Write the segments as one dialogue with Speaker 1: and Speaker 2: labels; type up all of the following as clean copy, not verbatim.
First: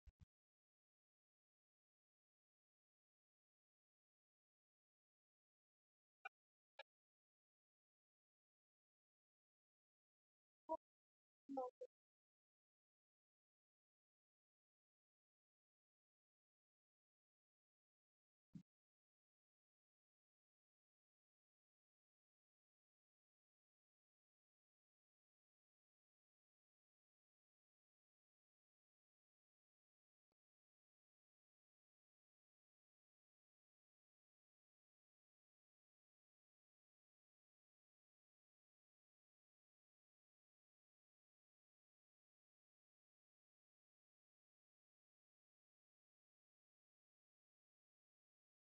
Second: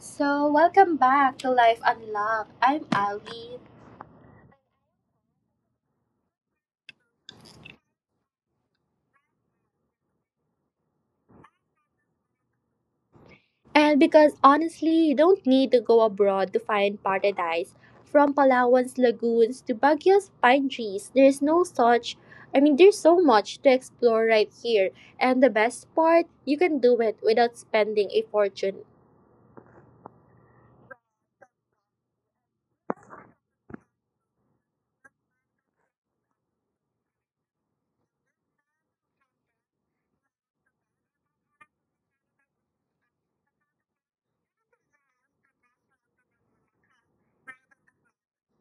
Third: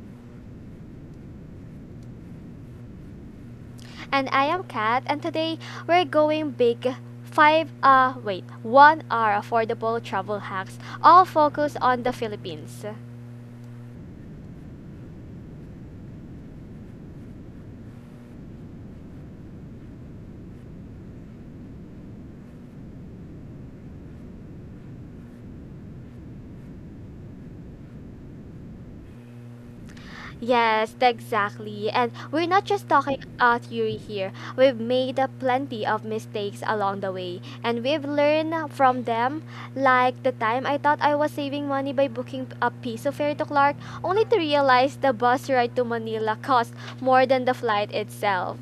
Speaker 1: So, welcome back to Life Unlocked. I'm Ali.
Speaker 2: And I am Kat, and today we're going big. One hour affordable travel hacks, all focused on the Philippines.
Speaker 1: And because honestly, you don't need to go abroad to find paradise. From Palawan's lagoons to Baguio's pine trees, there's no such I mean, there's so much to explore right here. And the best part, you can do it without spending a fortune.
Speaker 2: Yes, exactly. And we're not just talking theory here. We've made plenty of mistakes along the way, and we've learned from them. Like the time I thought I was saving money by booking a piece of fare to Clark, only to realize the bus ride to Manila cost more than the flight itself.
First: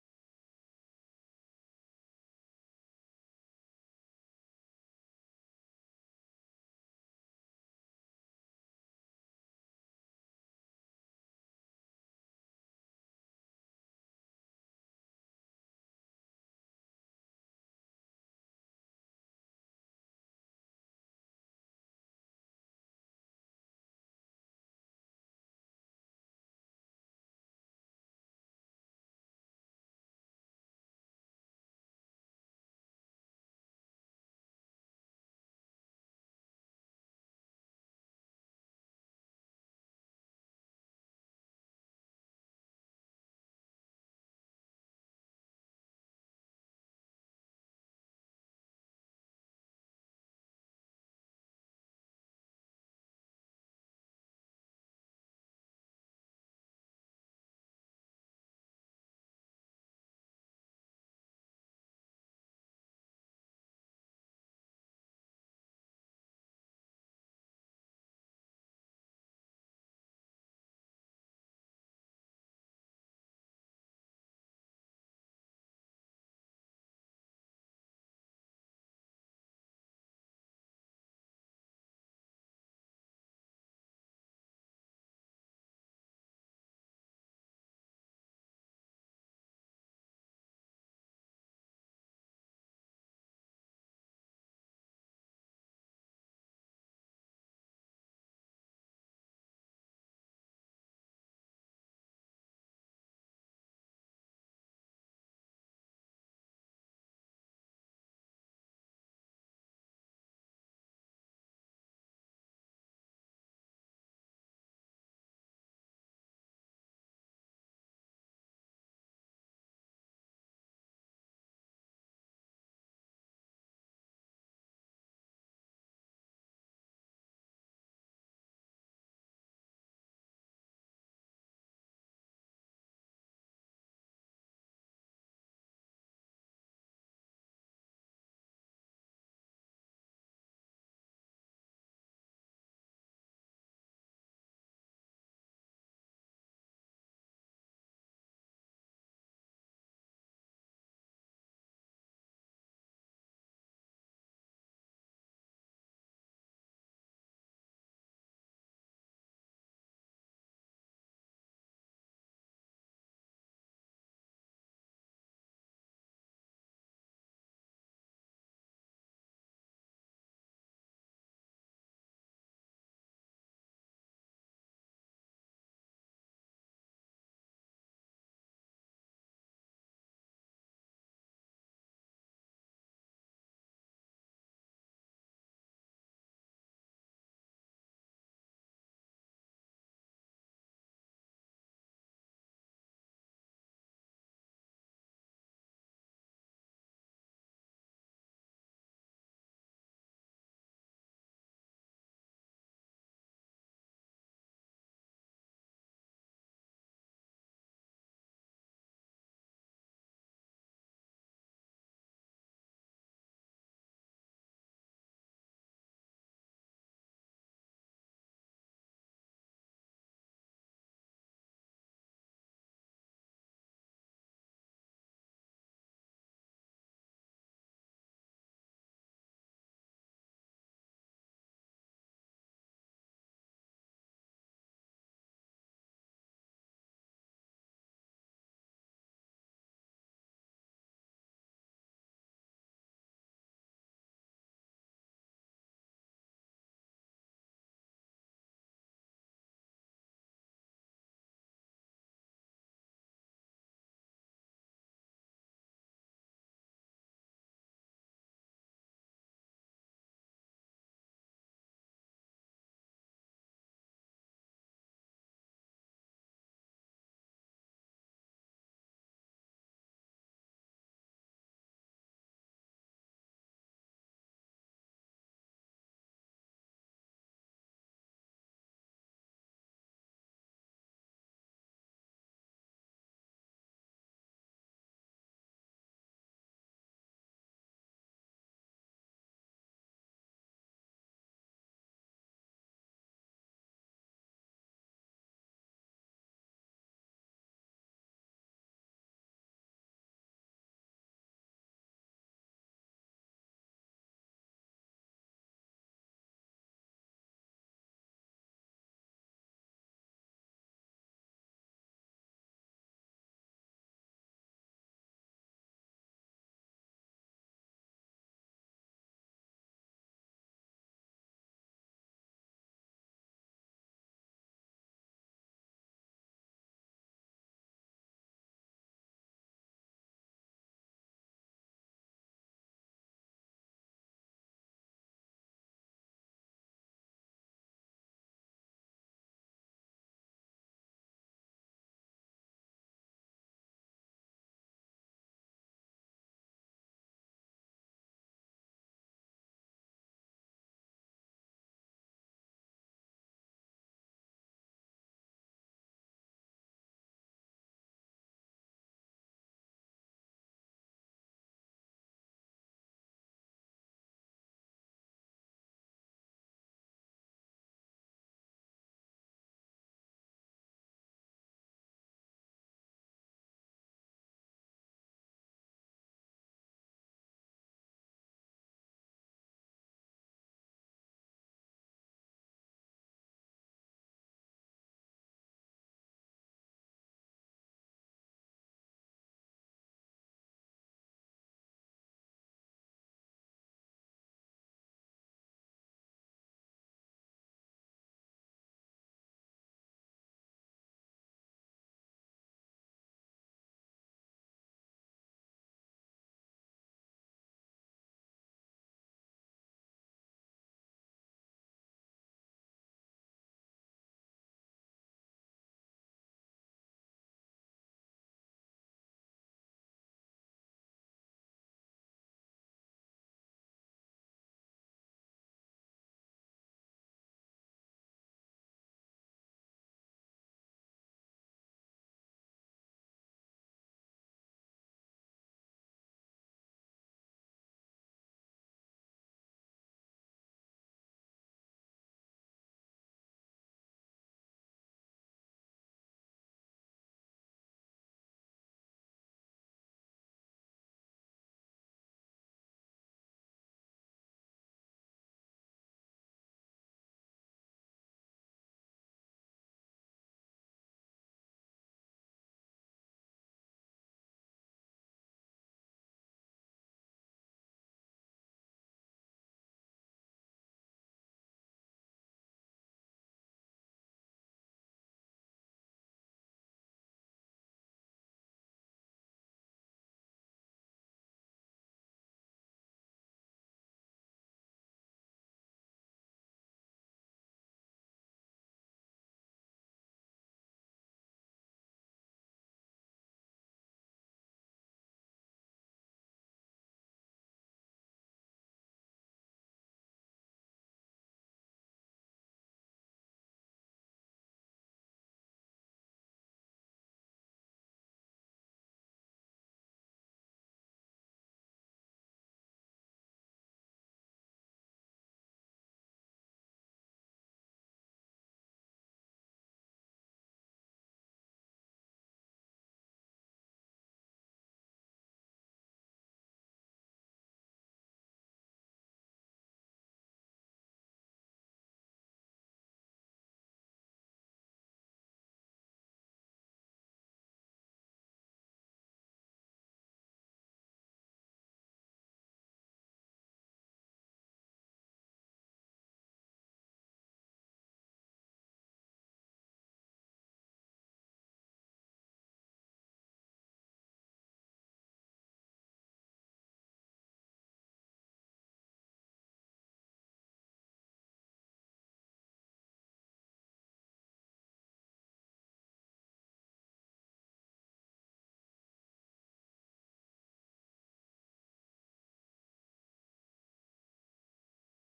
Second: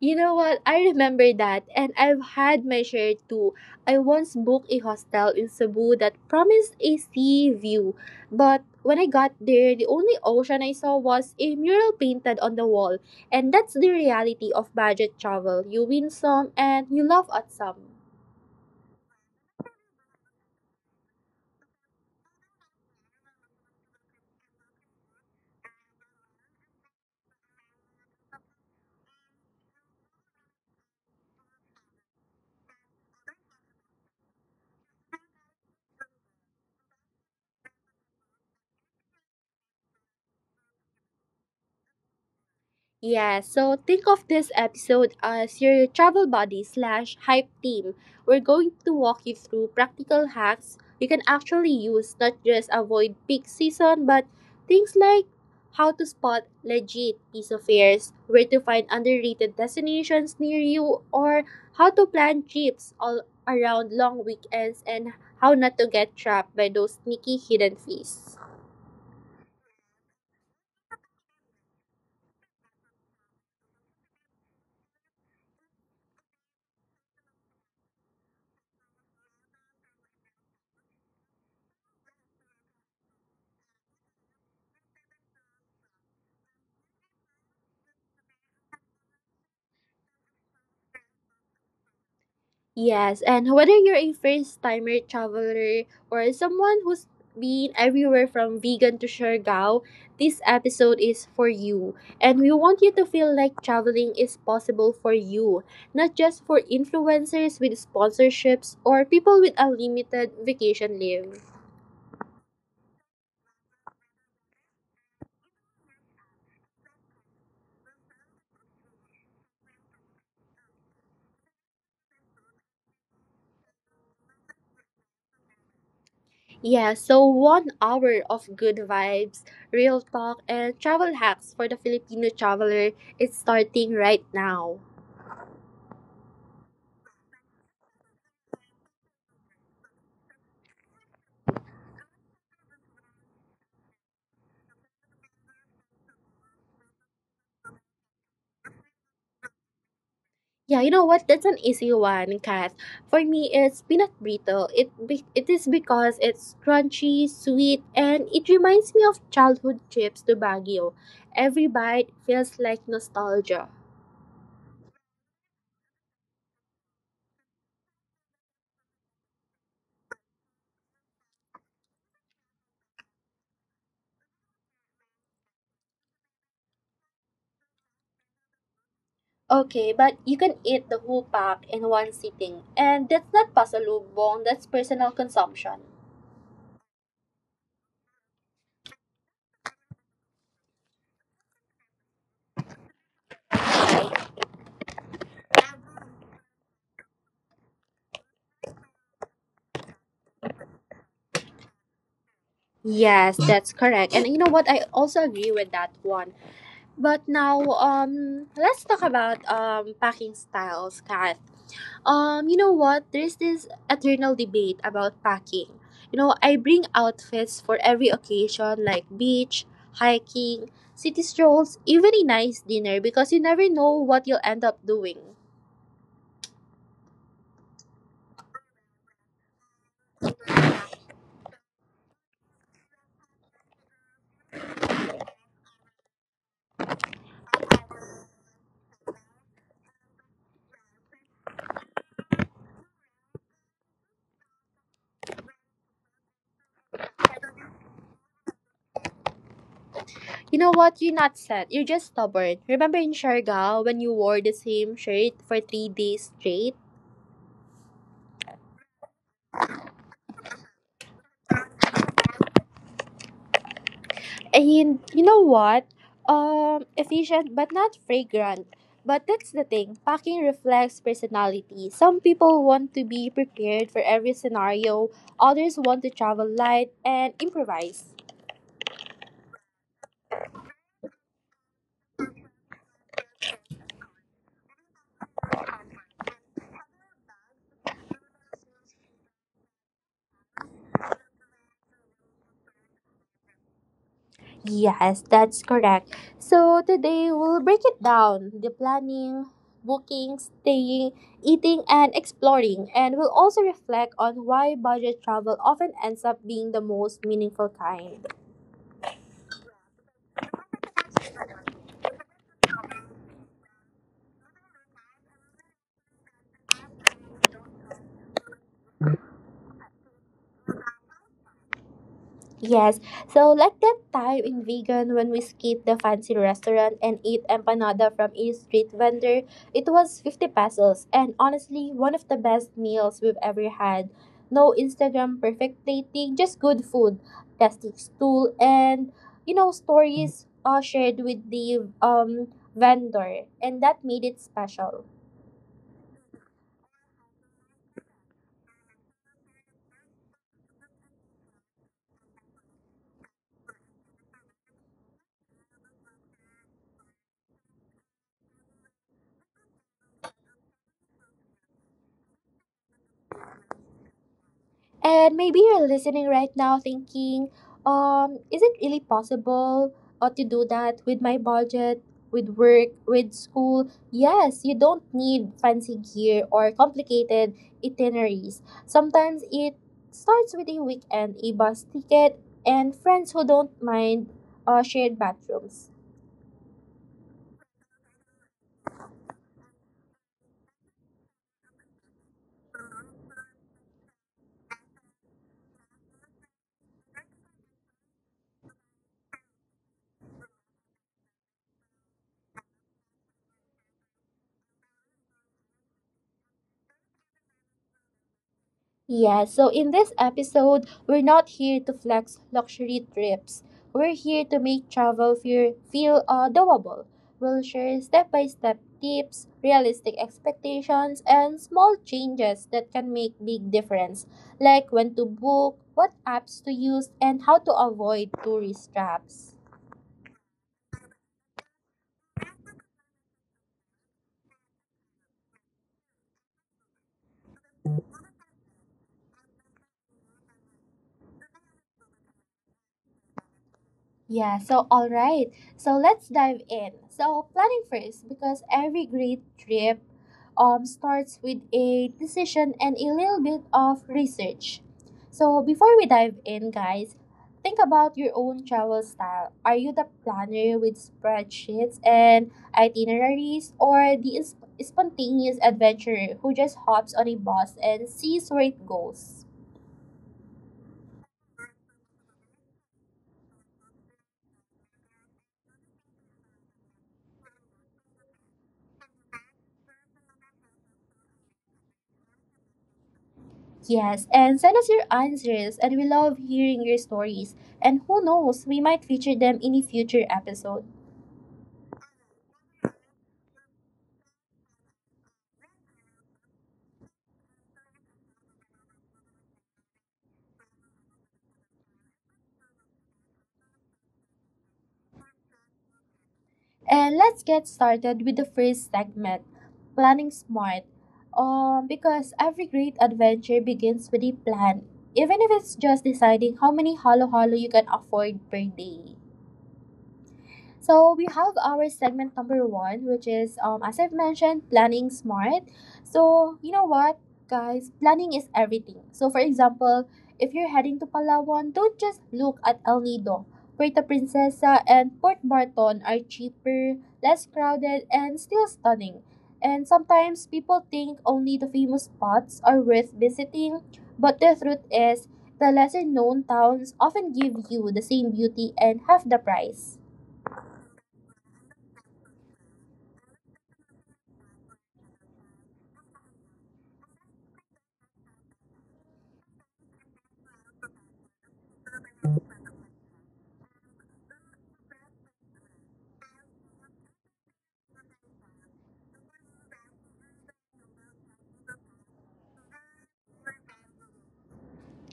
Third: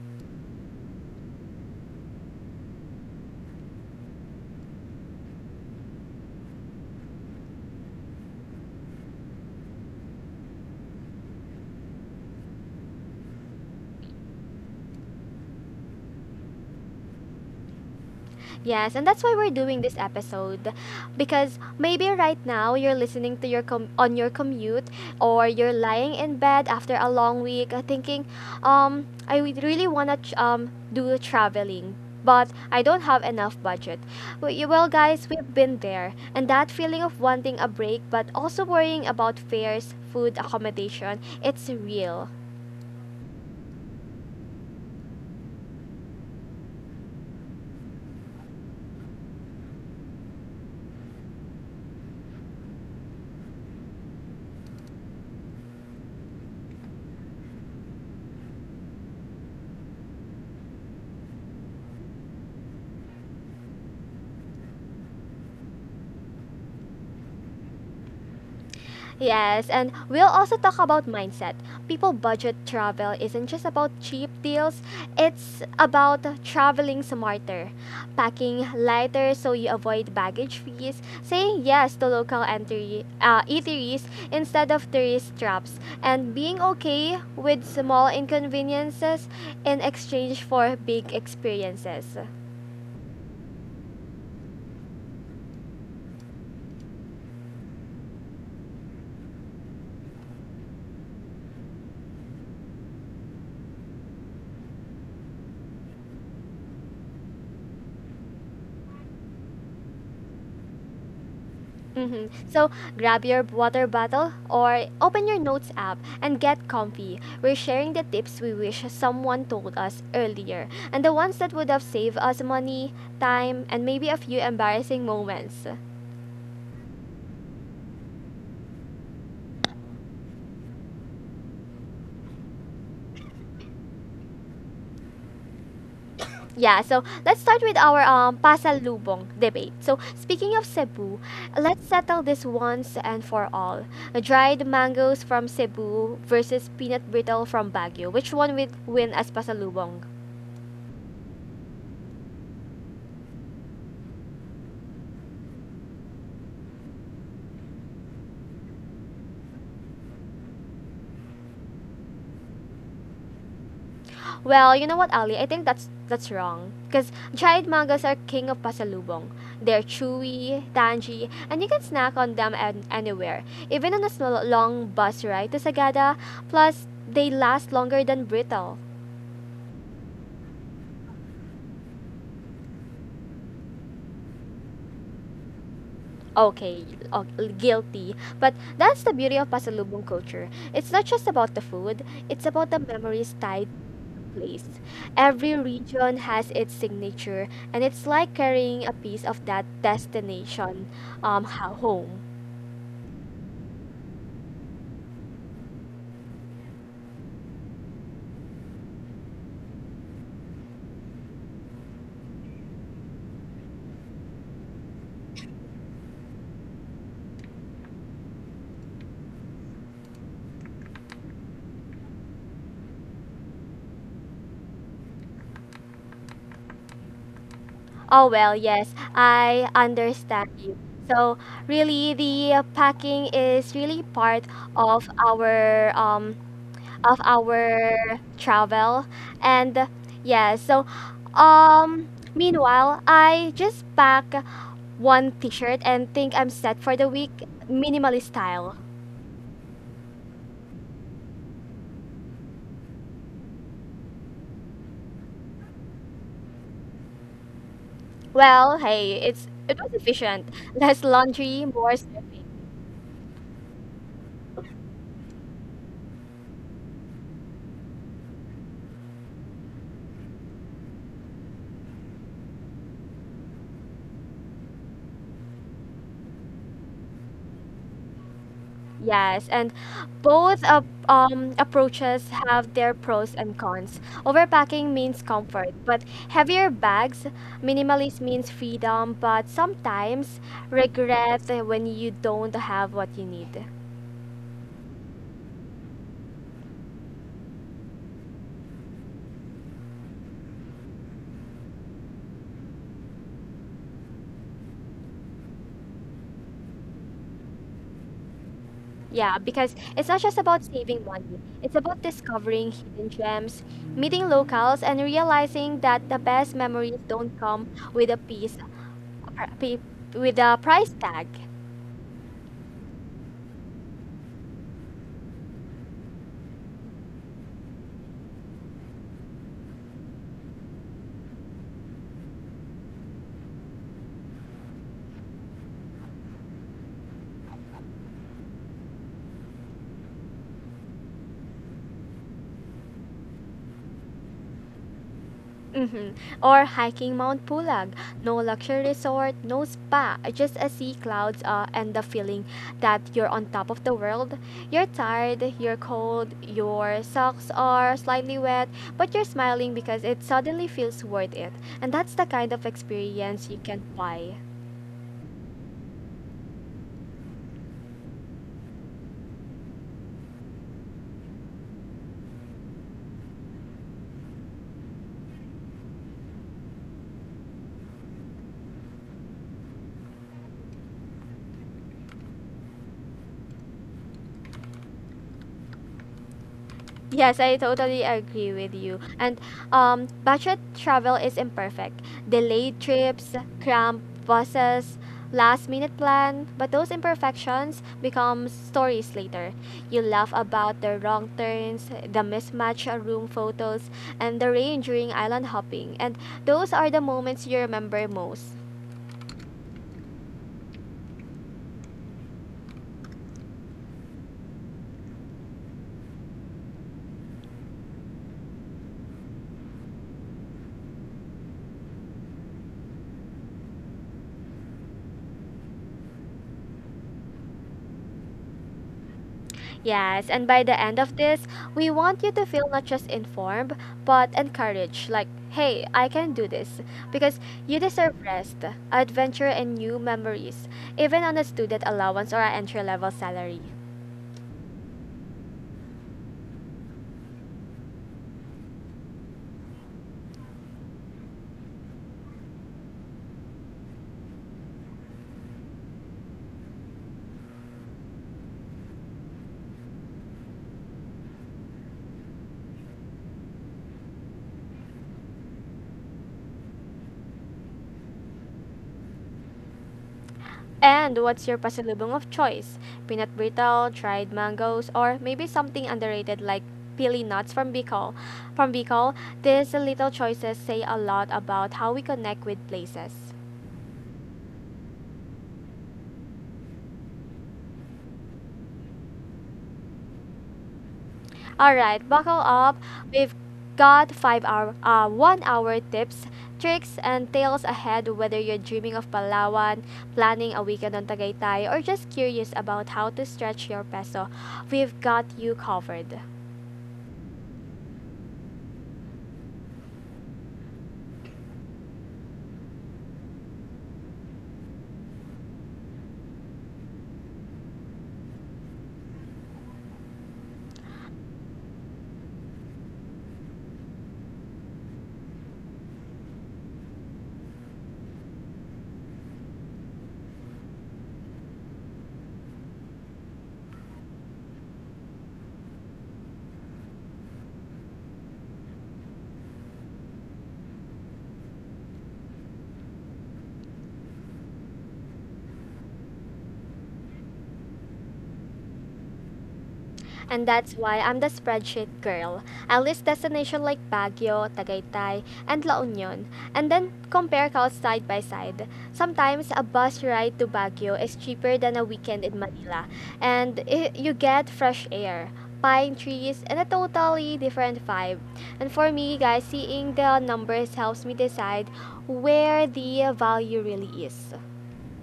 Speaker 1: You know what? I remember that, and I've had my share too. I once booked a hostel in Cebu that promised a sea view, but when I got there, the only ocean I saw was a mural painted on the wall, and that's the reality of budget travel. You win some and you laugh at some.
Speaker 2: Yes, and that's why we're doing this episode because maybe right now you're listening to your on your commute or you're lying in bed after a long week thinking, I would really want to do traveling but I don't have enough budget. Well, guys, we've been there, and that feeling of wanting a break but also worrying about fares, food, accommodation, it's real.
Speaker 1: Yeah, so think of this episode as your travel buddy slash hype team. We're going to walk you through practical hacks you can actually use, not just avoid peak season, but things like how to spot legit piece of fares, where to find underrated destinations near you, or how to plan trips all around long weekends and how not to get trapped by those sneaky hidden fees.
Speaker 2: Yes, and we'll also talk about mindset. People, budget travel isn't just about cheap deals, it's about traveling smarter, packing lighter so you avoid baggage fees, saying yes to local eateries instead of tourist traps, and being okay with small inconveniences in exchange for big experiences.
Speaker 1: Yes, and whether you're a first timer traveler or someone who's been everywhere from vegan to Siargao, this episode is for you. And we want you to feel like traveling is possible for you, not just for influencers with sponsorships or people with unlimited vacation leave.
Speaker 2: So grab your water bottle or open your notes app and get comfy. We're sharing the tips we wish someone told us earlier and the ones that would have saved us money, time, and maybe a few embarrassing moments.
Speaker 1: Yeah, so 1 hour of good vibes, real talk, and travel hacks for the Filipino traveler is starting right now.
Speaker 2: Yeah, so let's start with our pasalubong debate. So speaking of Cebu, let's settle this once and for all. Dried mangoes from Cebu versus peanut brittle from Baguio. Which one would win as pasalubong?
Speaker 1: Yeah, you know what? That's an easy one, Kat. For me, it's peanut brittle. It is because it's crunchy, sweet, and it reminds me of childhood trips to Baguio. Every bite feels like nostalgia.
Speaker 2: Well, you know what, Ali? I think that's wrong. Because dried mangoes are king of pasalubong. They're chewy, tangy, and you can snack on them anywhere, even on a small, long bus ride to Sagada. Plus, they last longer than brittle.
Speaker 1: Okay, but you can eat the whole pack in one sitting, and that's not pasalubong. That's personal consumption.
Speaker 2: Okay, o- guilty. But that's the beauty of pasalubong culture. It's not just about the food, it's about the memories tied place. Every region has its signature, and it's like carrying a piece of that destination home.
Speaker 1: Yes, that's correct. And you know what? I also agree with that one. But now, let's talk about packing styles, Kat. You know what? There's this eternal debate about packing. You know, I bring outfits for every occasion like beach, hiking, city strolls, even a nice dinner because you never know what you'll end up doing.
Speaker 2: Oh, well, yes, I understand you. So, really, the packing is really part of our um, of our travel, and uh, yeah. So, um, meanwhile, I just pack one T-shirt and think I'm set for the week, minimalist style.
Speaker 1: You know what? You're not sad. You're just stubborn. Remember in Siargao when you wore the same shirt for 3 days straight?
Speaker 2: Well, hey, it was efficient. Less laundry, more surfing.
Speaker 1: And you know what? Efficient but not fragrant. But that's the thing. Packing reflects personality. Some people want to be prepared for every scenario. Others want to travel light and improvise.
Speaker 2: Yes, and both approaches have their pros and cons. Overpacking means comfort, but heavier bags. Minimalist means freedom, but sometimes regret when you don't have what you need.
Speaker 1: Yes, that's correct. So today we'll break it down the planning, booking, staying, eating, and exploring. And we'll also reflect on why budget travel often ends up being the most meaningful kind.
Speaker 2: Yeah, because it's not just about saving money. It's about discovering hidden gems, meeting locals, and realizing that the best memories don't come with a piece pr- pi- with a price tag.
Speaker 1: Yes, so like that time in vegan when we skipped the fancy restaurant and eat empanada from a street vendor, it was 50 pesos and honestly one of the best meals we've ever had. No Instagram perfect dating, just good food, plastic stool and stories shared with the vendor, and that made it special.
Speaker 2: Mhm. Or hiking Mount Pulag. No luxury resort, no spa, just a sea clouds and the feeling that you're on top of the world. You're tired, you're cold, your socks are slightly wet, but you're smiling because it suddenly feels worth it. And that's the kind of experience you can buy.
Speaker 1: And maybe you're listening right now thinking, is it really possible to do that with my budget, with work, with school? Yes, you don't need fancy gear or complicated itineraries. Sometimes it starts with a weekend, a bus ticket, and friends who don't mind shared bathrooms.
Speaker 2: Yes, I totally agree with you. And budget travel is imperfect. Delayed trips, cramped buses, last minute plan, but those imperfections become stories later. You laugh about the wrong turns, the mismatched room photos, and the rain during island hopping. And those are the moments you remember most.
Speaker 1: Yeah, so in this episode, we're not here to flex luxury trips. We're here to make travel feel doable. We'll share step by step tips, realistic expectations, and small changes that can make big difference, like when to book, what apps to use, and how to avoid tourist traps.
Speaker 2: Yes, and by the end of this, we want you to feel not just informed, but encouraged. Like, hey, I can do this. Because you deserve rest, adventure, and new memories, even on a student allowance or an entry level salary.
Speaker 1: Yeah, so all right. So let's dive in. So planning first because every great trip starts with a decision and a little bit of research. So before we dive in, guys, think about your own travel style. Are you the planner with spreadsheets and itineraries or the spontaneous adventurer who just hops on a bus and sees where it goes?
Speaker 2: And what's your pasalubong of choice? Peanut brittle, dried mangoes, or maybe something underrated like pili nuts from Bicol. From Bicol, these little choices say a lot about how we connect with places.
Speaker 1: Yes, and send us your answers, and we love hearing your stories. And who knows, we might feature them in a future episode.
Speaker 2: All right, buckle up. We've got one hour tips, tricks, and tales ahead. Whether you're dreaming of Palawan, planning a weekend on Tagaytay, or just curious about how to stretch your peso, we've got you covered.
Speaker 1: And let's get started with the first segment, Planning Smart. Because every great adventure begins with a plan, even if it's just deciding how many halo halo you can afford per day. So we have our segment number one, which is as I've mentioned, planning smart. So you know what, guys, planning is everything. So for example, if you're heading to Palawan, don't just look at El Nido. Puerto Princesa and Port Barton are cheaper, less crowded, and still stunning. And sometimes people think only the famous spots are worth visiting, but the truth is, the lesser known towns often give you the same beauty and half the price.
Speaker 2: And that's why I'm the spreadsheet girl. I list destinations like Baguio, Tagaytay, and La Union, and then compare costs side by side. Sometimes a bus ride to Baguio is cheaper than a weekend in Manila, and I you get fresh air, pine trees, and a totally different vibe. And for me, guys, seeing the numbers helps me decide where the value really is.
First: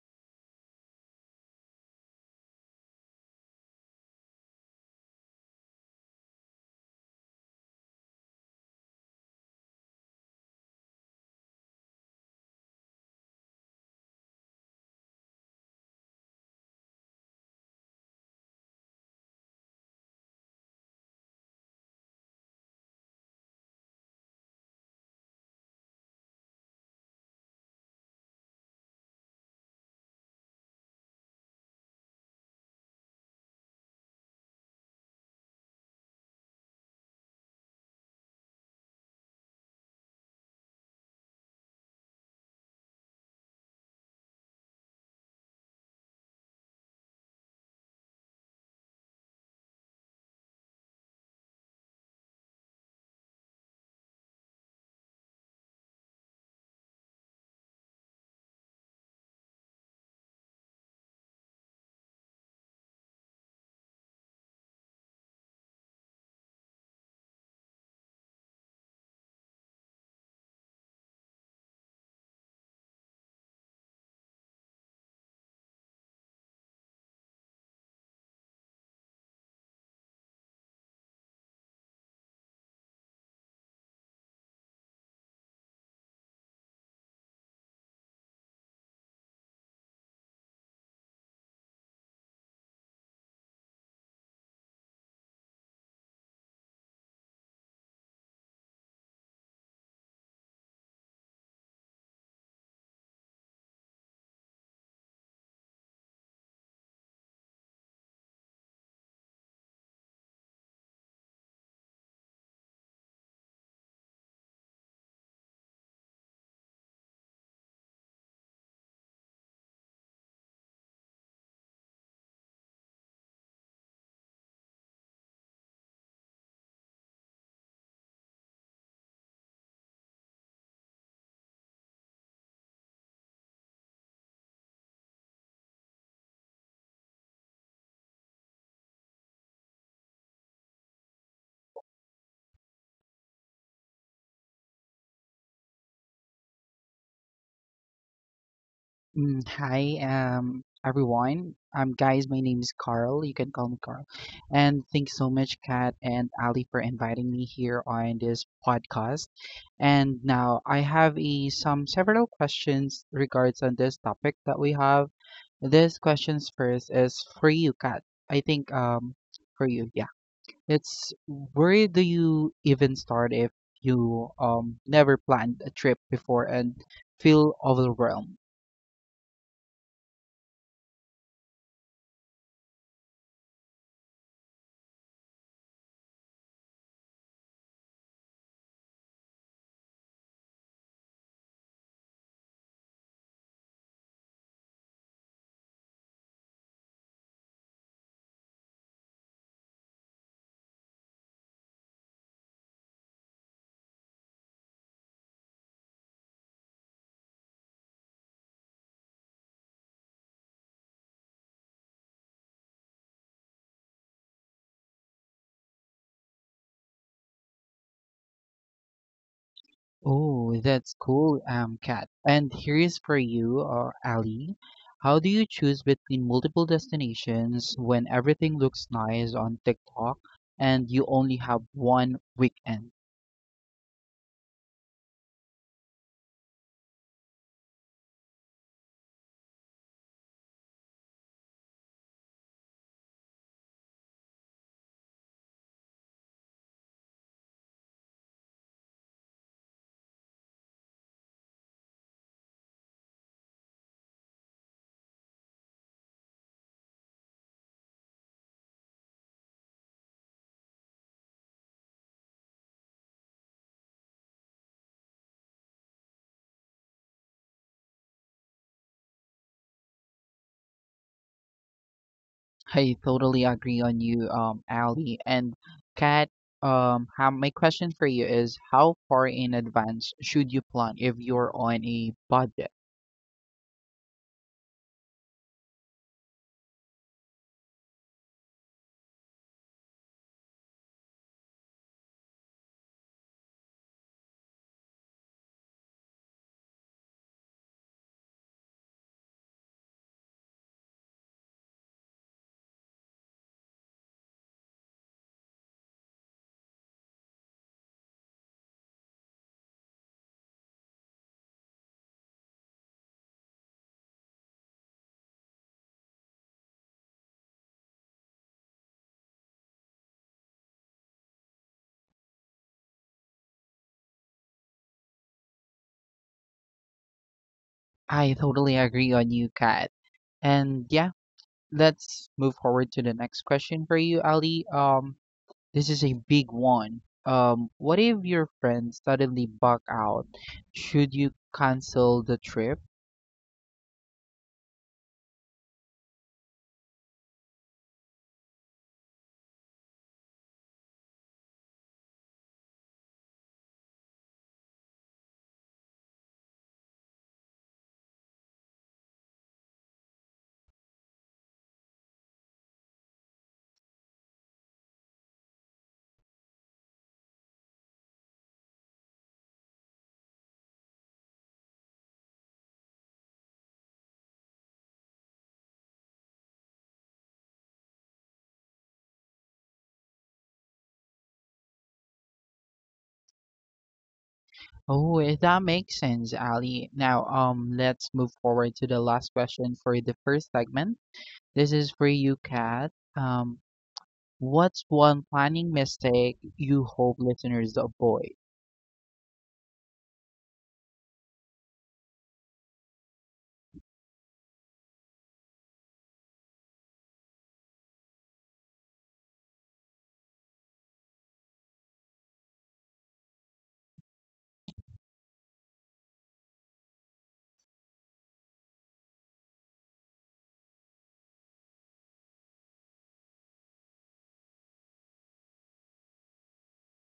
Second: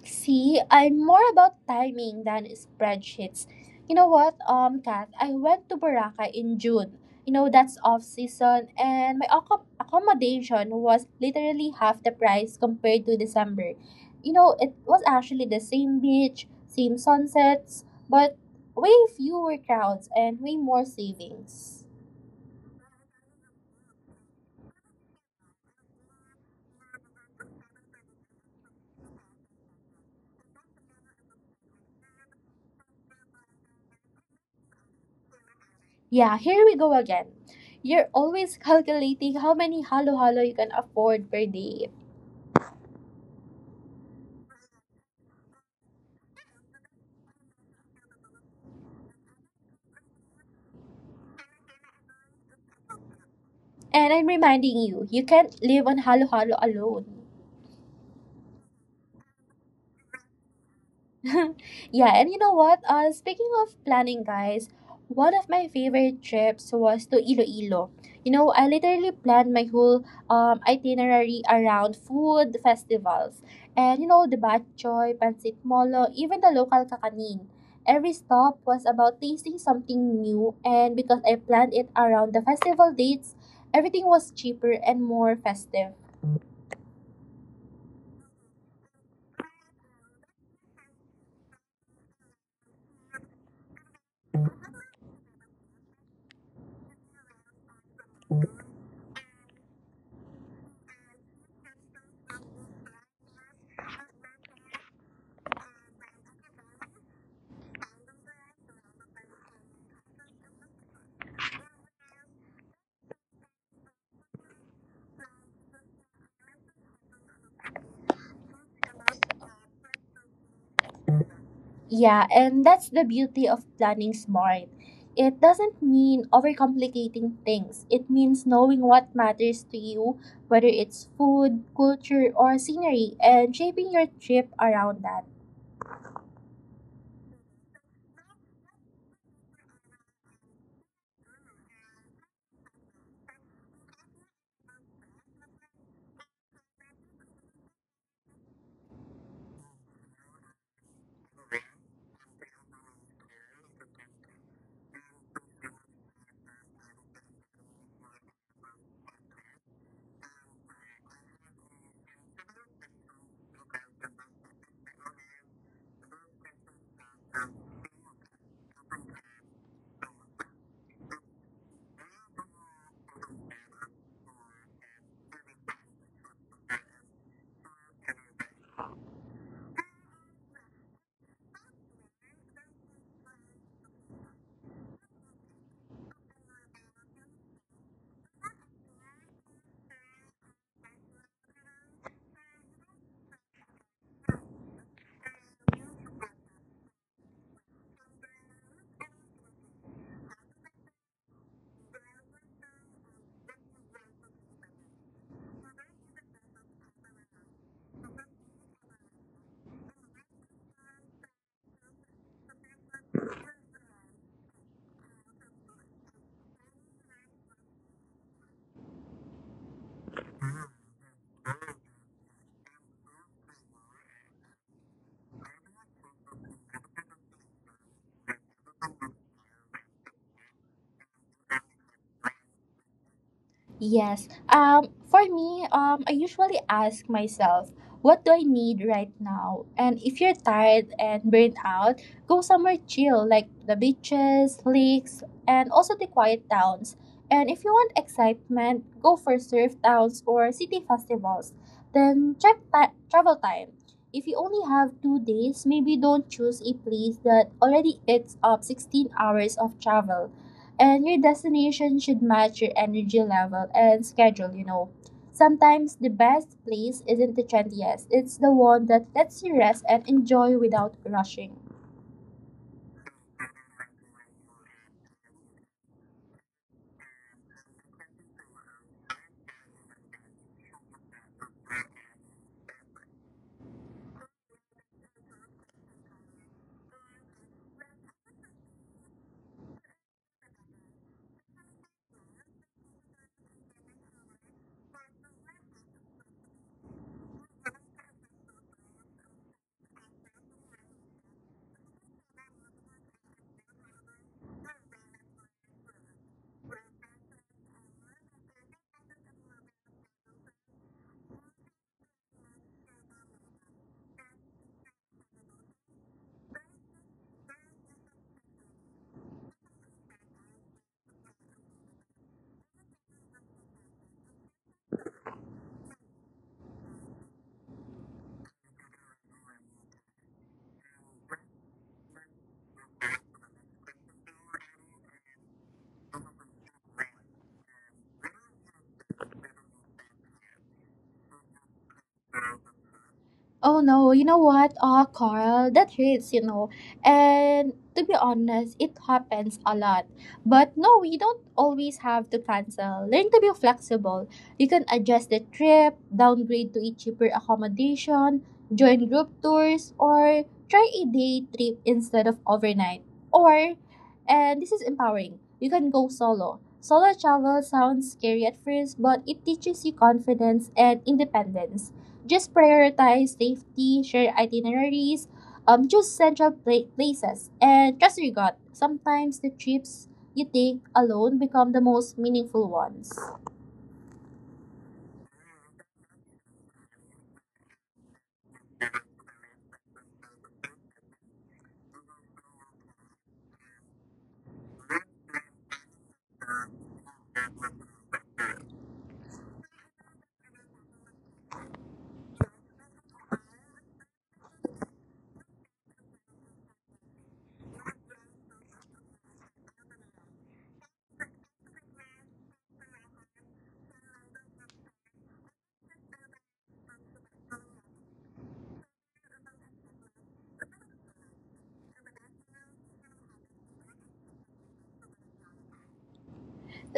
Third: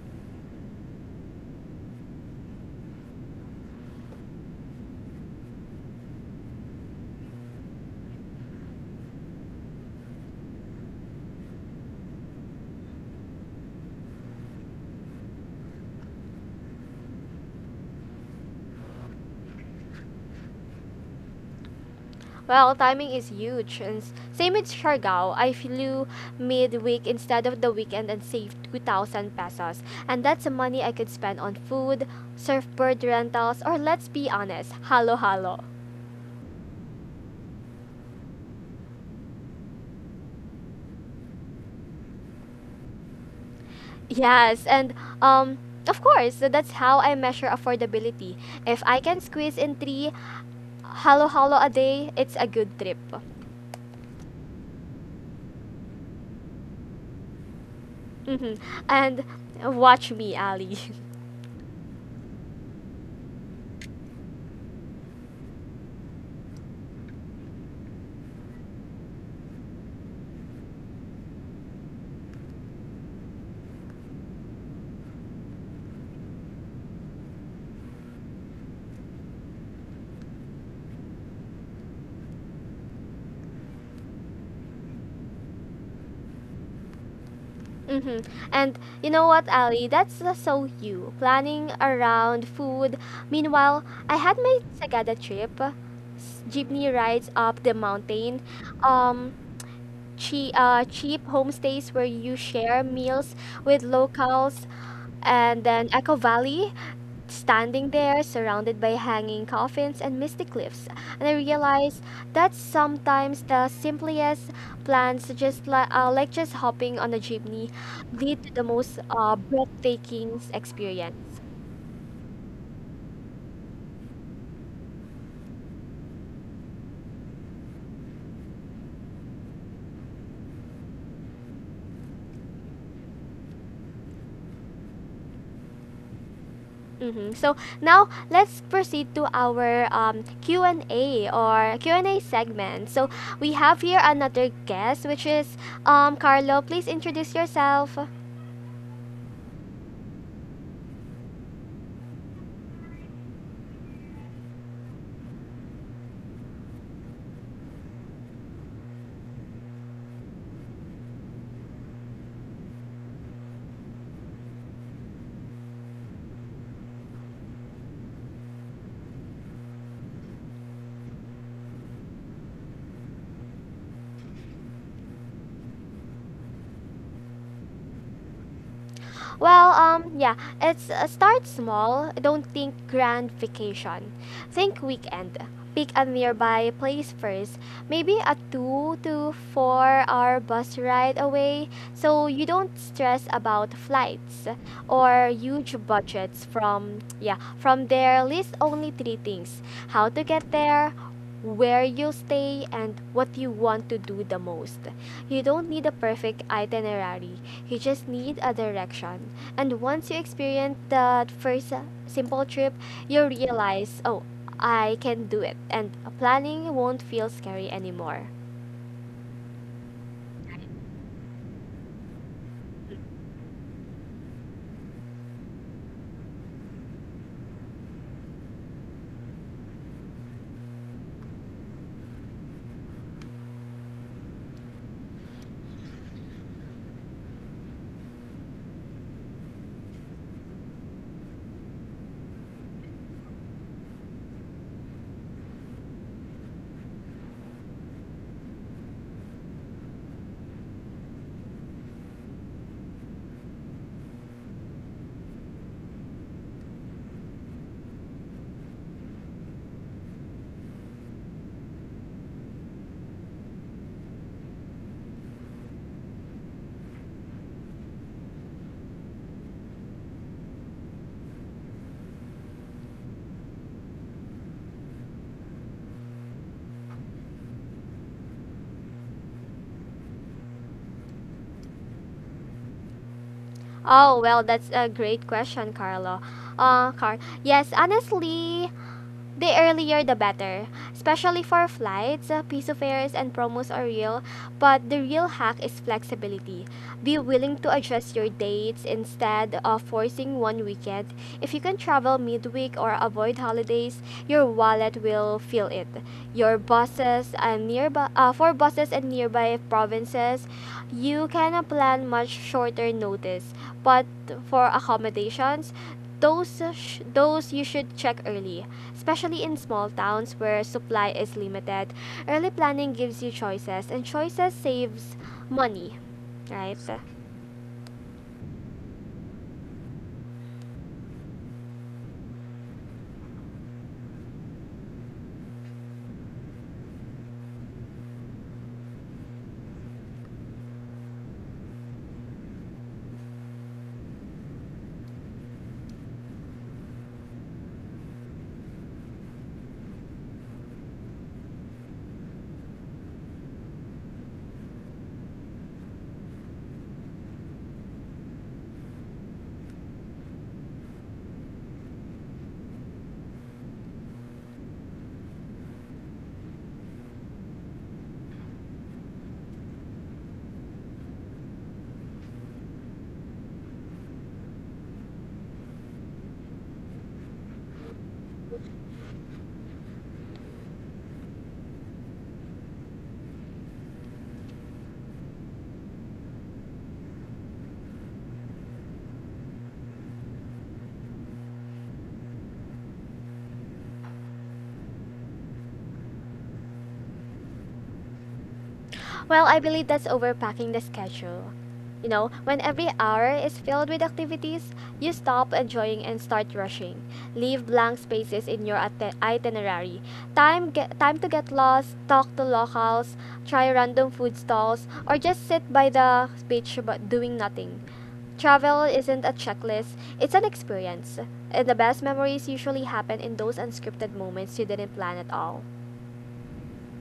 Speaker 1: See, I'm more about timing than spreadsheets. You know what, Kat, I went to Boracay in June. You know, that's off season, and my accommodation was literally half the price compared to December. You know, it was actually the same beach, same sunsets, but way fewer crowds and way more savings.
Speaker 2: Well, timing is huge. And same with Siargao, I flew midweek instead of the weekend and saved 2,000 pesos. And that's the money I could spend on food, surfboard rentals, or let's be honest, halo halo.
Speaker 1: Yeah, here we go again. You're always calculating how many halo halo you can afford per day.
Speaker 2: Yes, and um, of course, so that's how I measure affordability. If I can squeeze in three halo halo a day, it's a good trip.
Speaker 1: And I'm reminding you, you can't live on Halo Halo alone.
Speaker 2: hmm And watch me, Ali.
Speaker 1: Yeah, and you know what? Speaking of planning, guys, one of my favorite trips was to Iloilo. You know, I literally planned my whole itinerary around food festivals. And you know, the Batchoy, Pansit Molo, even the local kakanin. Every stop was about tasting something new, and because I planned it around the festival dates, everything was cheaper and more festive.
Speaker 2: Mm-hmm. And you know what, Ali? That's So you planning around food. Meanwhile, I had my Sagada trip, jeepney rides up the mountain. Um, Cheap homestays where you share meals with locals, and then Echo Valley, standing there surrounded by hanging coffins and misty cliffs. And I realized that sometimes the simplest plans, like just hopping on a jeepney, lead to the most breathtaking experience.
Speaker 1: Yeah, and that's the beauty of planning smart. It doesn't mean overcomplicating things. It means knowing what matters to you, whether it's food, culture, or scenery, and shaping your trip around that.
Speaker 2: Mm-hmm. So now let's proceed to our Q and A segment. So we have here another guest, which is Carlo. Please introduce yourself.
Speaker 3: Hi, everyone. Guys, my name is Carl. You can call me Carl. And thanks so much, Kat and Ali, for inviting me here on this podcast. And now I have some several questions regards on this topic that we have. This questions first is for you, Kat. I think for you, yeah. It's where do you even start if you never planned a trip before and feel overwhelmed?
Speaker 2: Well, yeah, it's Start small. Don't think grand vacation. Think weekend. Pick a nearby place first, maybe a 2 to 4 hour bus ride away, so you don't stress about flights or huge budgets. From there, list only three things: how to get there, where you'll stay, and what you want to do the most. You don't need a perfect itinerary. You just need a direction. And once you experience that first simple trip, you realize, oh, I can do it. And planning won't feel scary anymore.
Speaker 3: Oh, that's cool, Kat. And here's for you, Ali. How do you choose between multiple destinations when everything looks nice on TikTok and you only have one weekend?
Speaker 1: Yes. For me, I usually ask myself, what do I need right now? And if you're tired and burnt out, go somewhere chill, like the beaches, lakes, and also the quiet towns. And if you want excitement, go for surf towns or city festivals. Then check travel time. If you only have 2 days, maybe don't choose a place that already eats up 16 hours of travel, and your destination should match your energy level and schedule, you know. Sometimes the best place isn't the trendiest, it's the one that lets you rest and enjoy without rushing.
Speaker 3: I totally agree on you, Ali. And Kat, my question for you is how far in advance should you plan if you're on a budget?
Speaker 2: Oh, well, that's a great question, Carl. Yes, honestly, the earlier the better, especially for flights, piece of fares, and promos are real, but the real hack is flexibility. Be willing to adjust your dates instead of forcing one weekend. If you can travel midweek or avoid holidays, your wallet will feel it. Your buses and nearby for buses and nearby provinces, you can plan much shorter notice, but for accommodations, those you should check early, especially in small towns where supply is limited. Early planning gives you choices, and choices saves money, right?
Speaker 3: I totally agree on you, Kat. And yeah, let's move forward to the next question for you, Ali. This is a big one. What if your friend suddenly back out? Should you cancel the trip?
Speaker 1: Oh no, you know what? Oh, Carl, that hurts, you know. And to be honest, it happens a lot. But no, we don't always have to cancel. Learn to be flexible. You can adjust the trip, downgrade to a cheaper accommodation, join group tours, or try a day trip instead of overnight. Or, and this is empowering, you can go solo. Solo travel sounds scary at first, but it teaches you confidence and independence. Just prioritize safety, share itineraries, choose central places, and trust your gut. Sometimes the trips you take alone become the most meaningful ones.
Speaker 3: Oh, that makes sense, Ali. Now, let's move forward to the last question for the first segment. This is for you, Kat. What's one planning mistake you hope listeners avoid?
Speaker 2: Well, I believe that's overpacking the schedule. You know, when every hour is filled with activities, you stop enjoying and start rushing. Leave blank spaces in your itinerary. Time to get lost, talk to locals, try random food stalls, or just sit by the beach but doing nothing. Travel isn't a checklist, it's an experience. And the best memories usually happen in those unscripted moments you didn't plan at all.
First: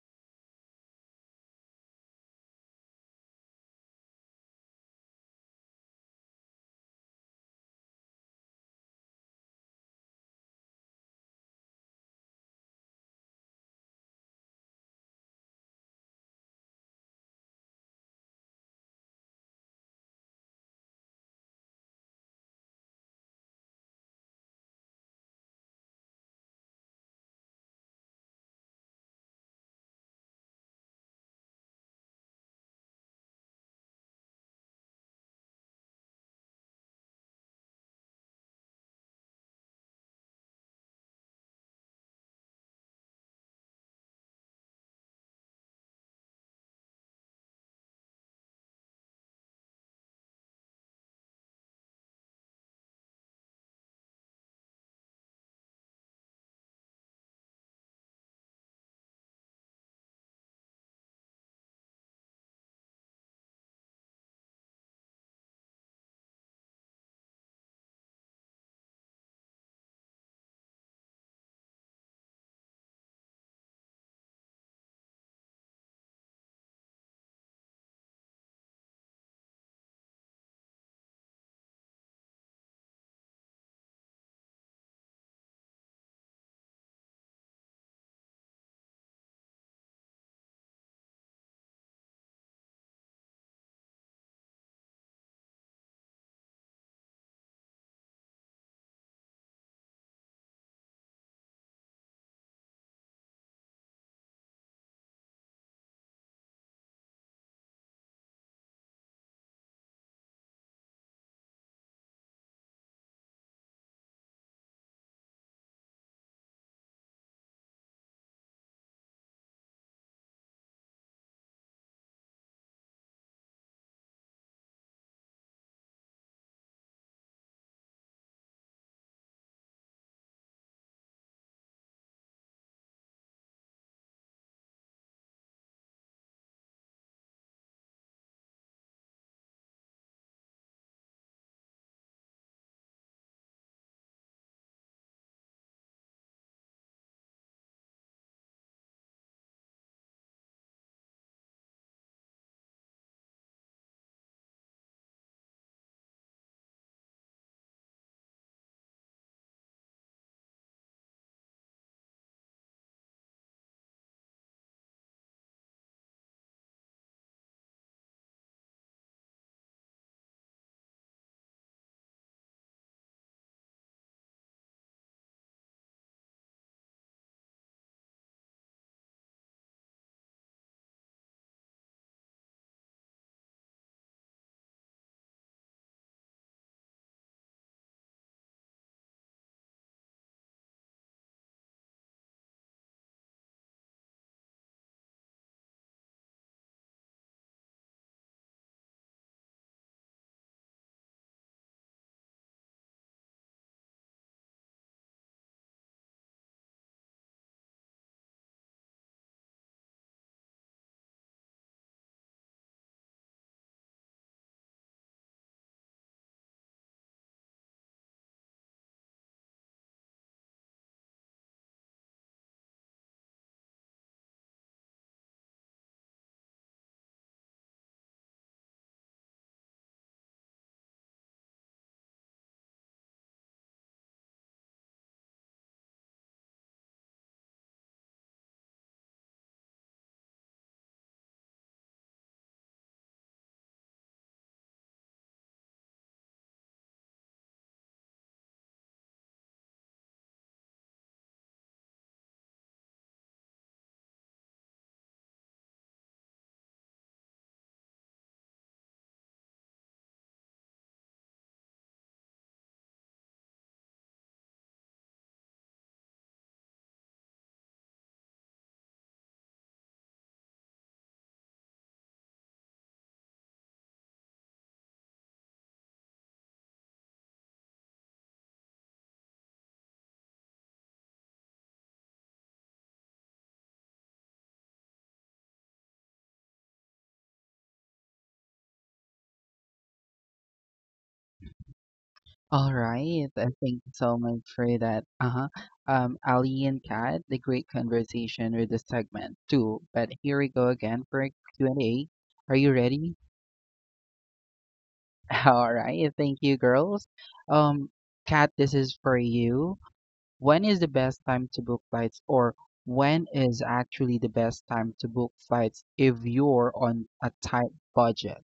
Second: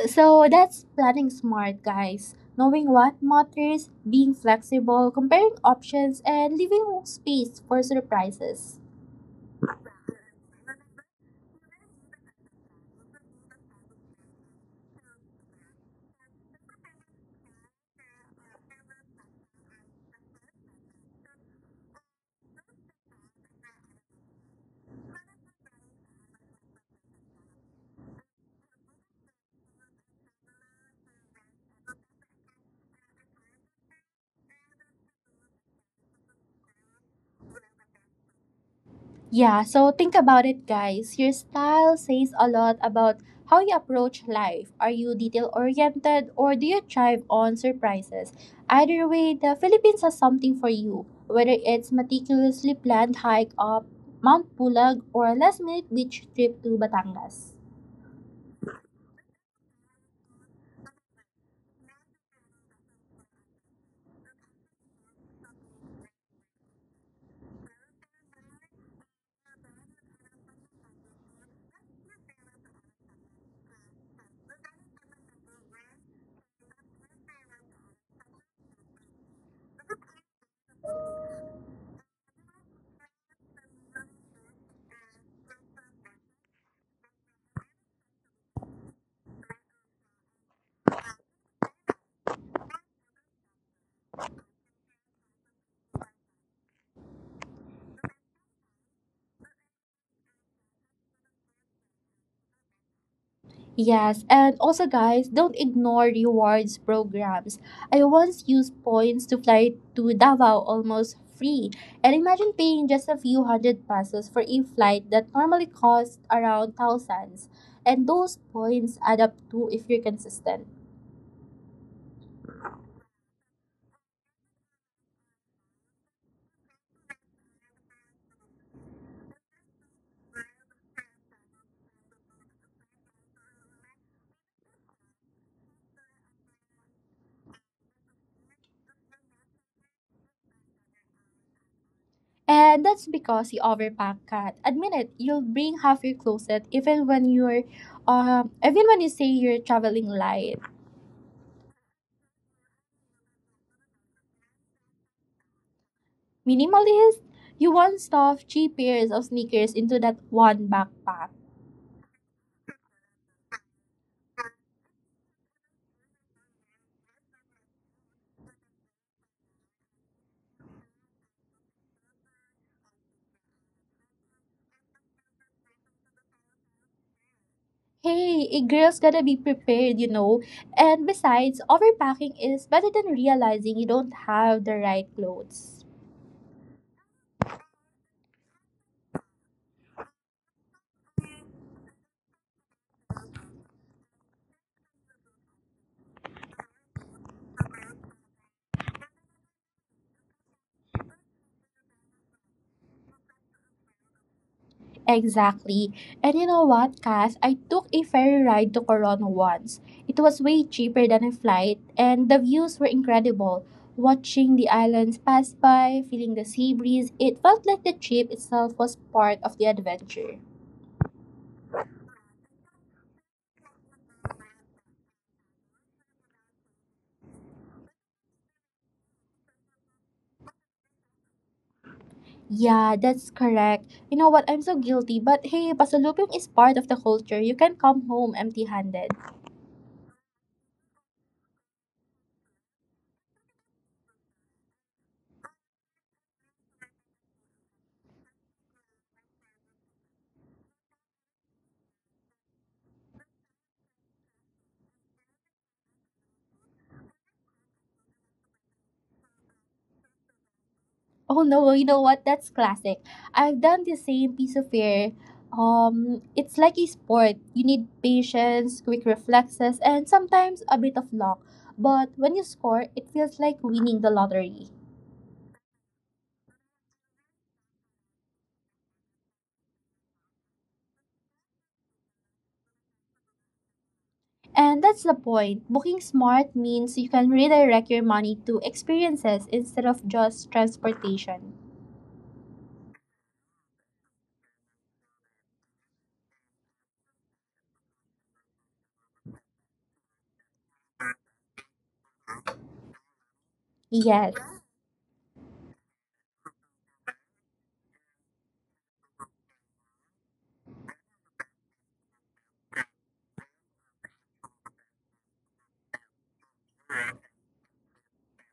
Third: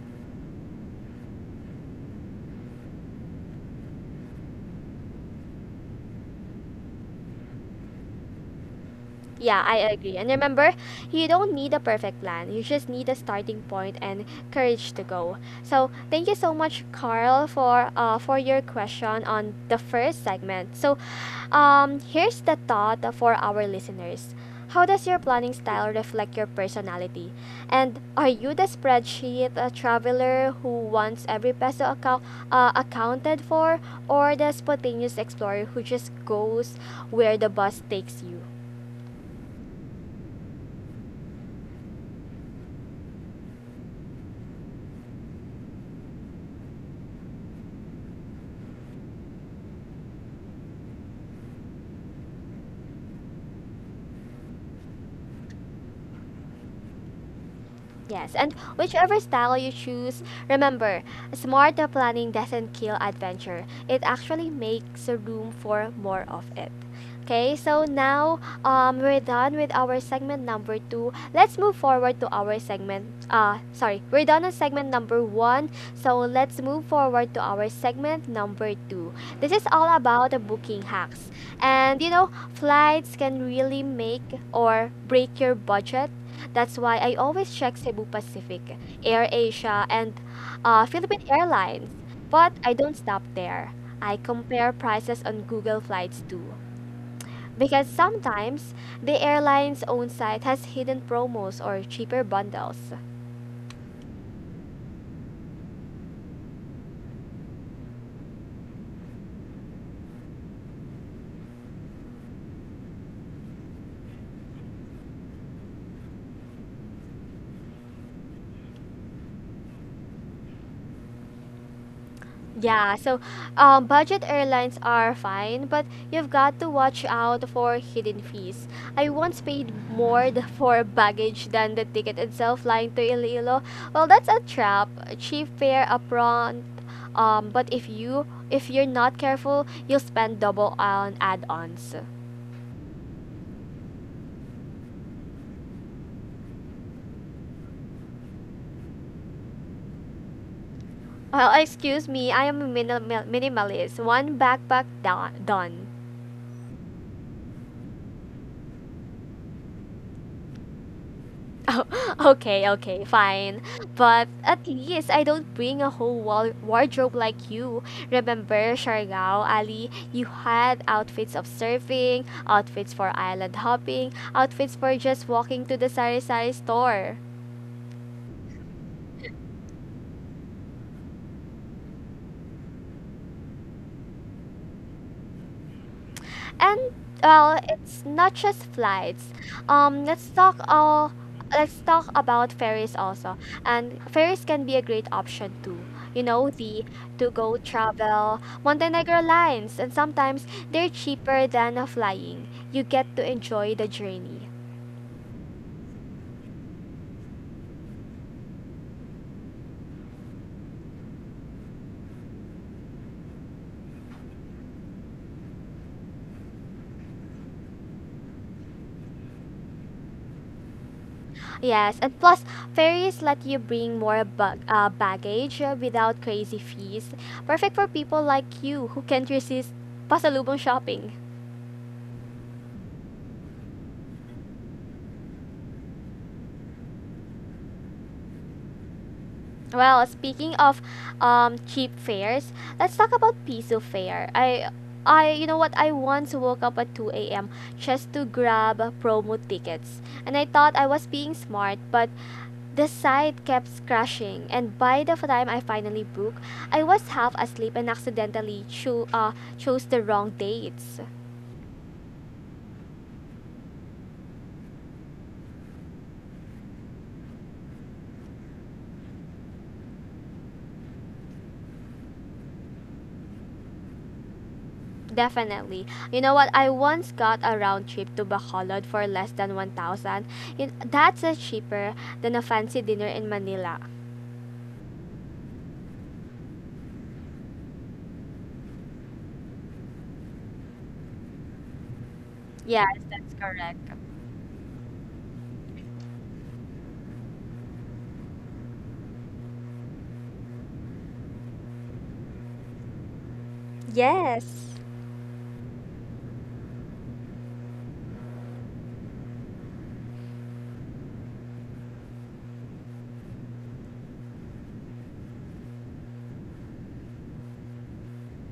Speaker 1: So that's planning smart, guys. Knowing what matters, being flexible, comparing options, and leaving space for surprises.
Speaker 2: Yeah, I agree. And remember, you don't need a perfect plan. You just need a starting point and courage to go. So, thank you so much, Carl, for your question on the first segment. So, here's the thought for our listeners. How does your planning style reflect your personality? And are you the spreadsheet traveler who wants every peso accounted for, or the spontaneous explorer who just goes where the bus takes you?
Speaker 1: Yeah, so think about it, guys. Your style says a lot about how you approach life. Are you detail oriented or do you thrive on surprises? Either way, the Philippines has something for you, whether it's meticulously planned hike up Mount Pulag or a last minute beach trip to Batangas.
Speaker 2: Yes, and whichever style you choose, remember, smart planning doesn't kill adventure. It actually makes room for more of it. Okay, so now we're done with our segment number two. Let's move forward to our segment. Sorry, we're done on segment number one. So let's move forward to our segment number two. This is all about the booking hacks. And you know, flights can really make or break your budget. That's why I always check Cebu Pacific, Air Asia, and Philippine Airlines. But I don't stop there. I compare prices on Google Flights too. Because sometimes the airline's own site has hidden promos or cheaper bundles.
Speaker 1: Yes, and also guys, don't ignore rewards programs. I once used points to fly to Davao almost free. And imagine paying just a few hundred pesos for a flight that normally costs around thousands. And those points add up too if you're consistent.
Speaker 2: Yeah, so budget airlines are fine, but you've got to watch out for hidden fees. I once paid more for baggage than the ticket itself flying to Iloilo. Well, that's a trap. Cheap fare upfront, but if you're not careful, you'll spend double on add-ons.
Speaker 1: And that's because you overpack cat. Admit it, you'll bring half your closet even when you're even when you say you're traveling light.
Speaker 2: Well, excuse me, I am a minimalist. One backpack, done.
Speaker 1: Minimalist? You won't stuff three pairs of sneakers into that one backpack.
Speaker 2: Oh, okay, okay, fine. But at least I don't bring a whole wardrobe like you. Remember, Shargao, Ali, you had outfits of surfing, outfits for island hopping, outfits for just walking to the sari sari store.
Speaker 1: Hey, a girl's gotta be prepared, you know. And besides, overpacking is better than realizing you don't have the right clothes.
Speaker 2: And well, it's not just flights. Let's talk all. Let's talk about ferries also. And ferries can be a great option too. You know the to go travel Montenegro lines, and sometimes they're cheaper than a flying. You get to enjoy the journey.
Speaker 1: Exactly. And you know what, Cass? I took a ferry ride to Corona once. It was way cheaper than a flight, and the views were incredible. Watching the islands pass by, feeling the sea breeze, it felt like the trip itself was part of the adventure.
Speaker 2: Yes, and plus ferries let you bring baggage without crazy fees. Perfect for people like you who can't resist pasalubong shopping.
Speaker 1: Yeah, that's correct. You know what? I'm so guilty. But hey, pasalubong is part of the culture. You can come home empty-handed.
Speaker 2: Well, speaking of cheap fares, let's talk about Piso fare. I you know what I once woke up at 2 a.m. just to grab promo tickets. And I thought I was being smart, but the site kept crashing and by the time I finally booked, I was half asleep and accidentally chose the wrong dates.
Speaker 1: Oh no, well, you know what? That's classic. I've done the same piece of fare. It's like a sport. You need patience, quick reflexes, and sometimes a bit of luck. But when you score, it feels like winning the lottery.
Speaker 2: Definitely. You know what? I once got a round trip to Bacolod for less than 1,000. You That's cheaper than a fancy dinner in Manila.
Speaker 1: And that's the point. Booking smart means you can redirect your money to experiences instead of just transportation.
Speaker 3: All
Speaker 2: Yes,
Speaker 3: right.
Speaker 2: that's correct.
Speaker 3: Thank you so much for that. Uh-huh. Ali and Kat, the great conversation with the segment too. But here we go again for a Q&A. Are you ready?
Speaker 1: Yes.
Speaker 2: Yes.
Speaker 3: All right. Thank you, girls. Um, Kat, this is for you. When is the best time to book flights, or when is actually the best time to book flights if you're on a tight budget?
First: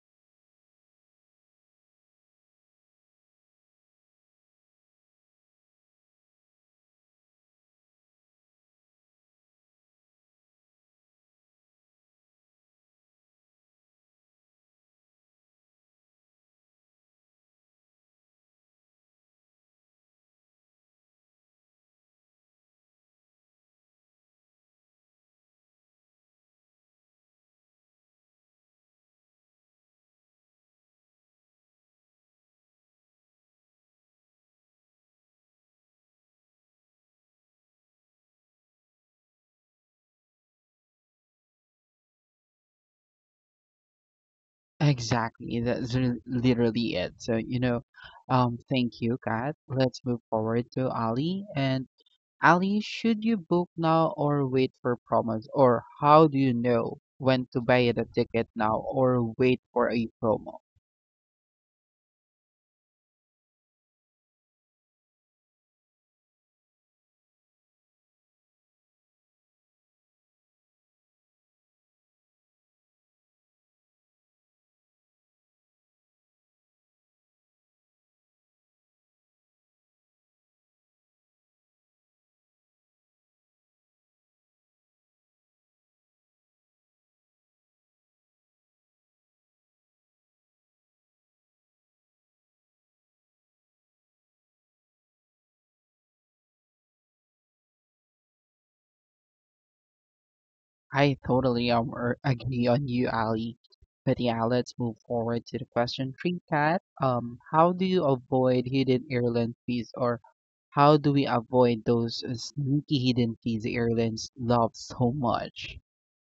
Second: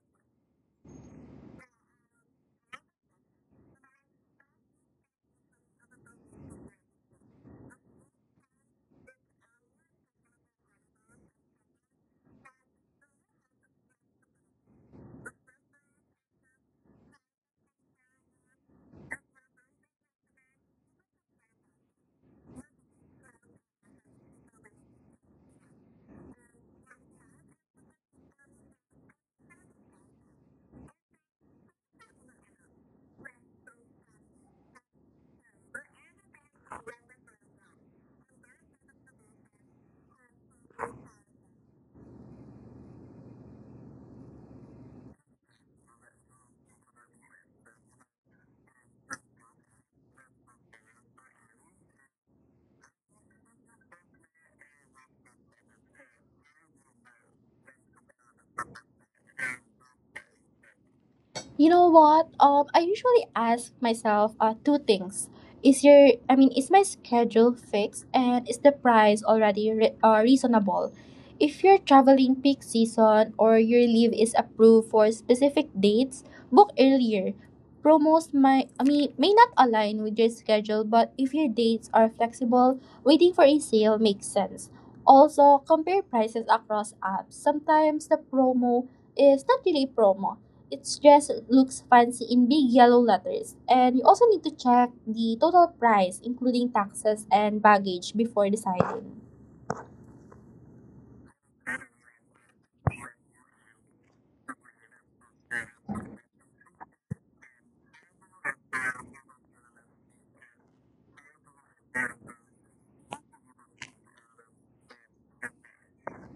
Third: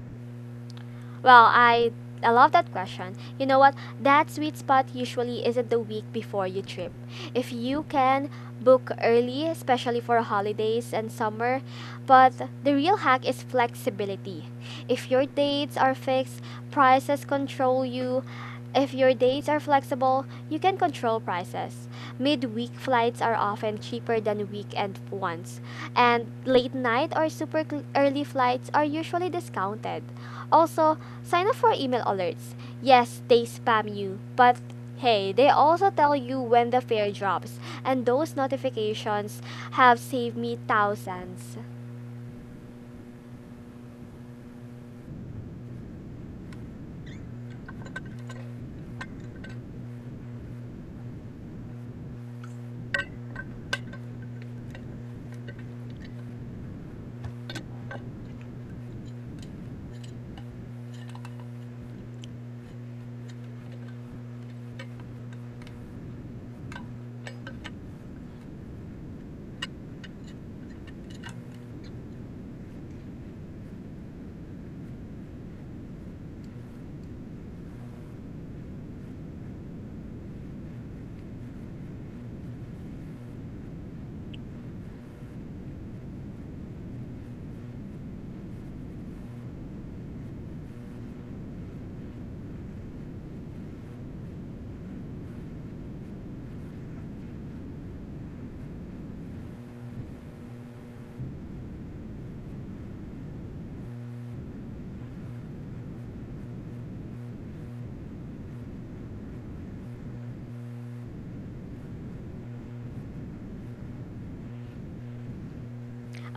Speaker 2: Well, I love that question. You know what? That sweet spot usually isn't the week before you trip. If you can book early, especially for holidays and summer, but the real hack is flexibility. If your dates are fixed, prices control you. If your dates are flexible, you can control prices. Midweek flights are often cheaper than weekend ones, and late night or early flights are usually discounted. Also, sign up for email alerts. Yes, they spam you, but hey, they also tell you when the fare drops, and those notifications have saved me thousands.
Speaker 3: Exactly, that's literally it. So, you know, thank you, Kat. Let's move forward to Ali. And Ali, should you book now or wait for promos? Or how do you know when to buy the ticket now or wait for a promo?
Speaker 1: You know what? I usually ask myself two things. Is your I mean, is my schedule fixed and is the price already reasonable? If you're traveling peak season or your leave is approved for specific dates, book earlier. Promos might I mean may not align with your schedule, but if your dates are flexible, waiting for a sale makes sense. Also, compare prices across apps. Sometimes the promo is not really a promo, it just looks fancy in big yellow letters. And you also need to check the total price, including taxes and baggage, before deciding.
Speaker 3: I totally agree on you, Ali. But yeah, let's move forward to the question three, Kat. How do you avoid hidden airline fees, or how do we avoid those sneaky hidden fees airlines love so much?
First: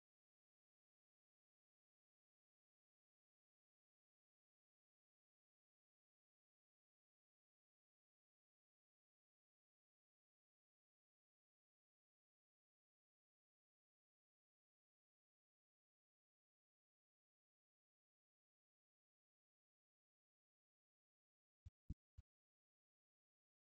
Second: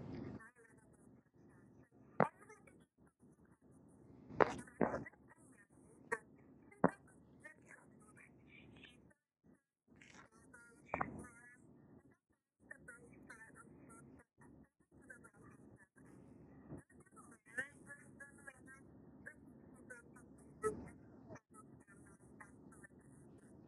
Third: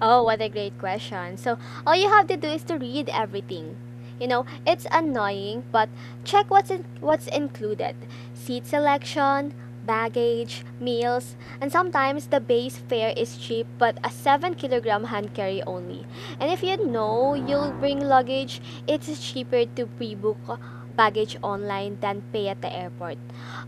Speaker 2: Oh, what a great question. So, all you have to do is to read everything. You know, it's annoying, but check what's included. Seat selection, baggage, meals, and sometimes the base fare is cheap but a 7 kilogram hand carry only. And if you know you'll bring luggage, it's cheaper to pre-book baggage online than pay at the airport.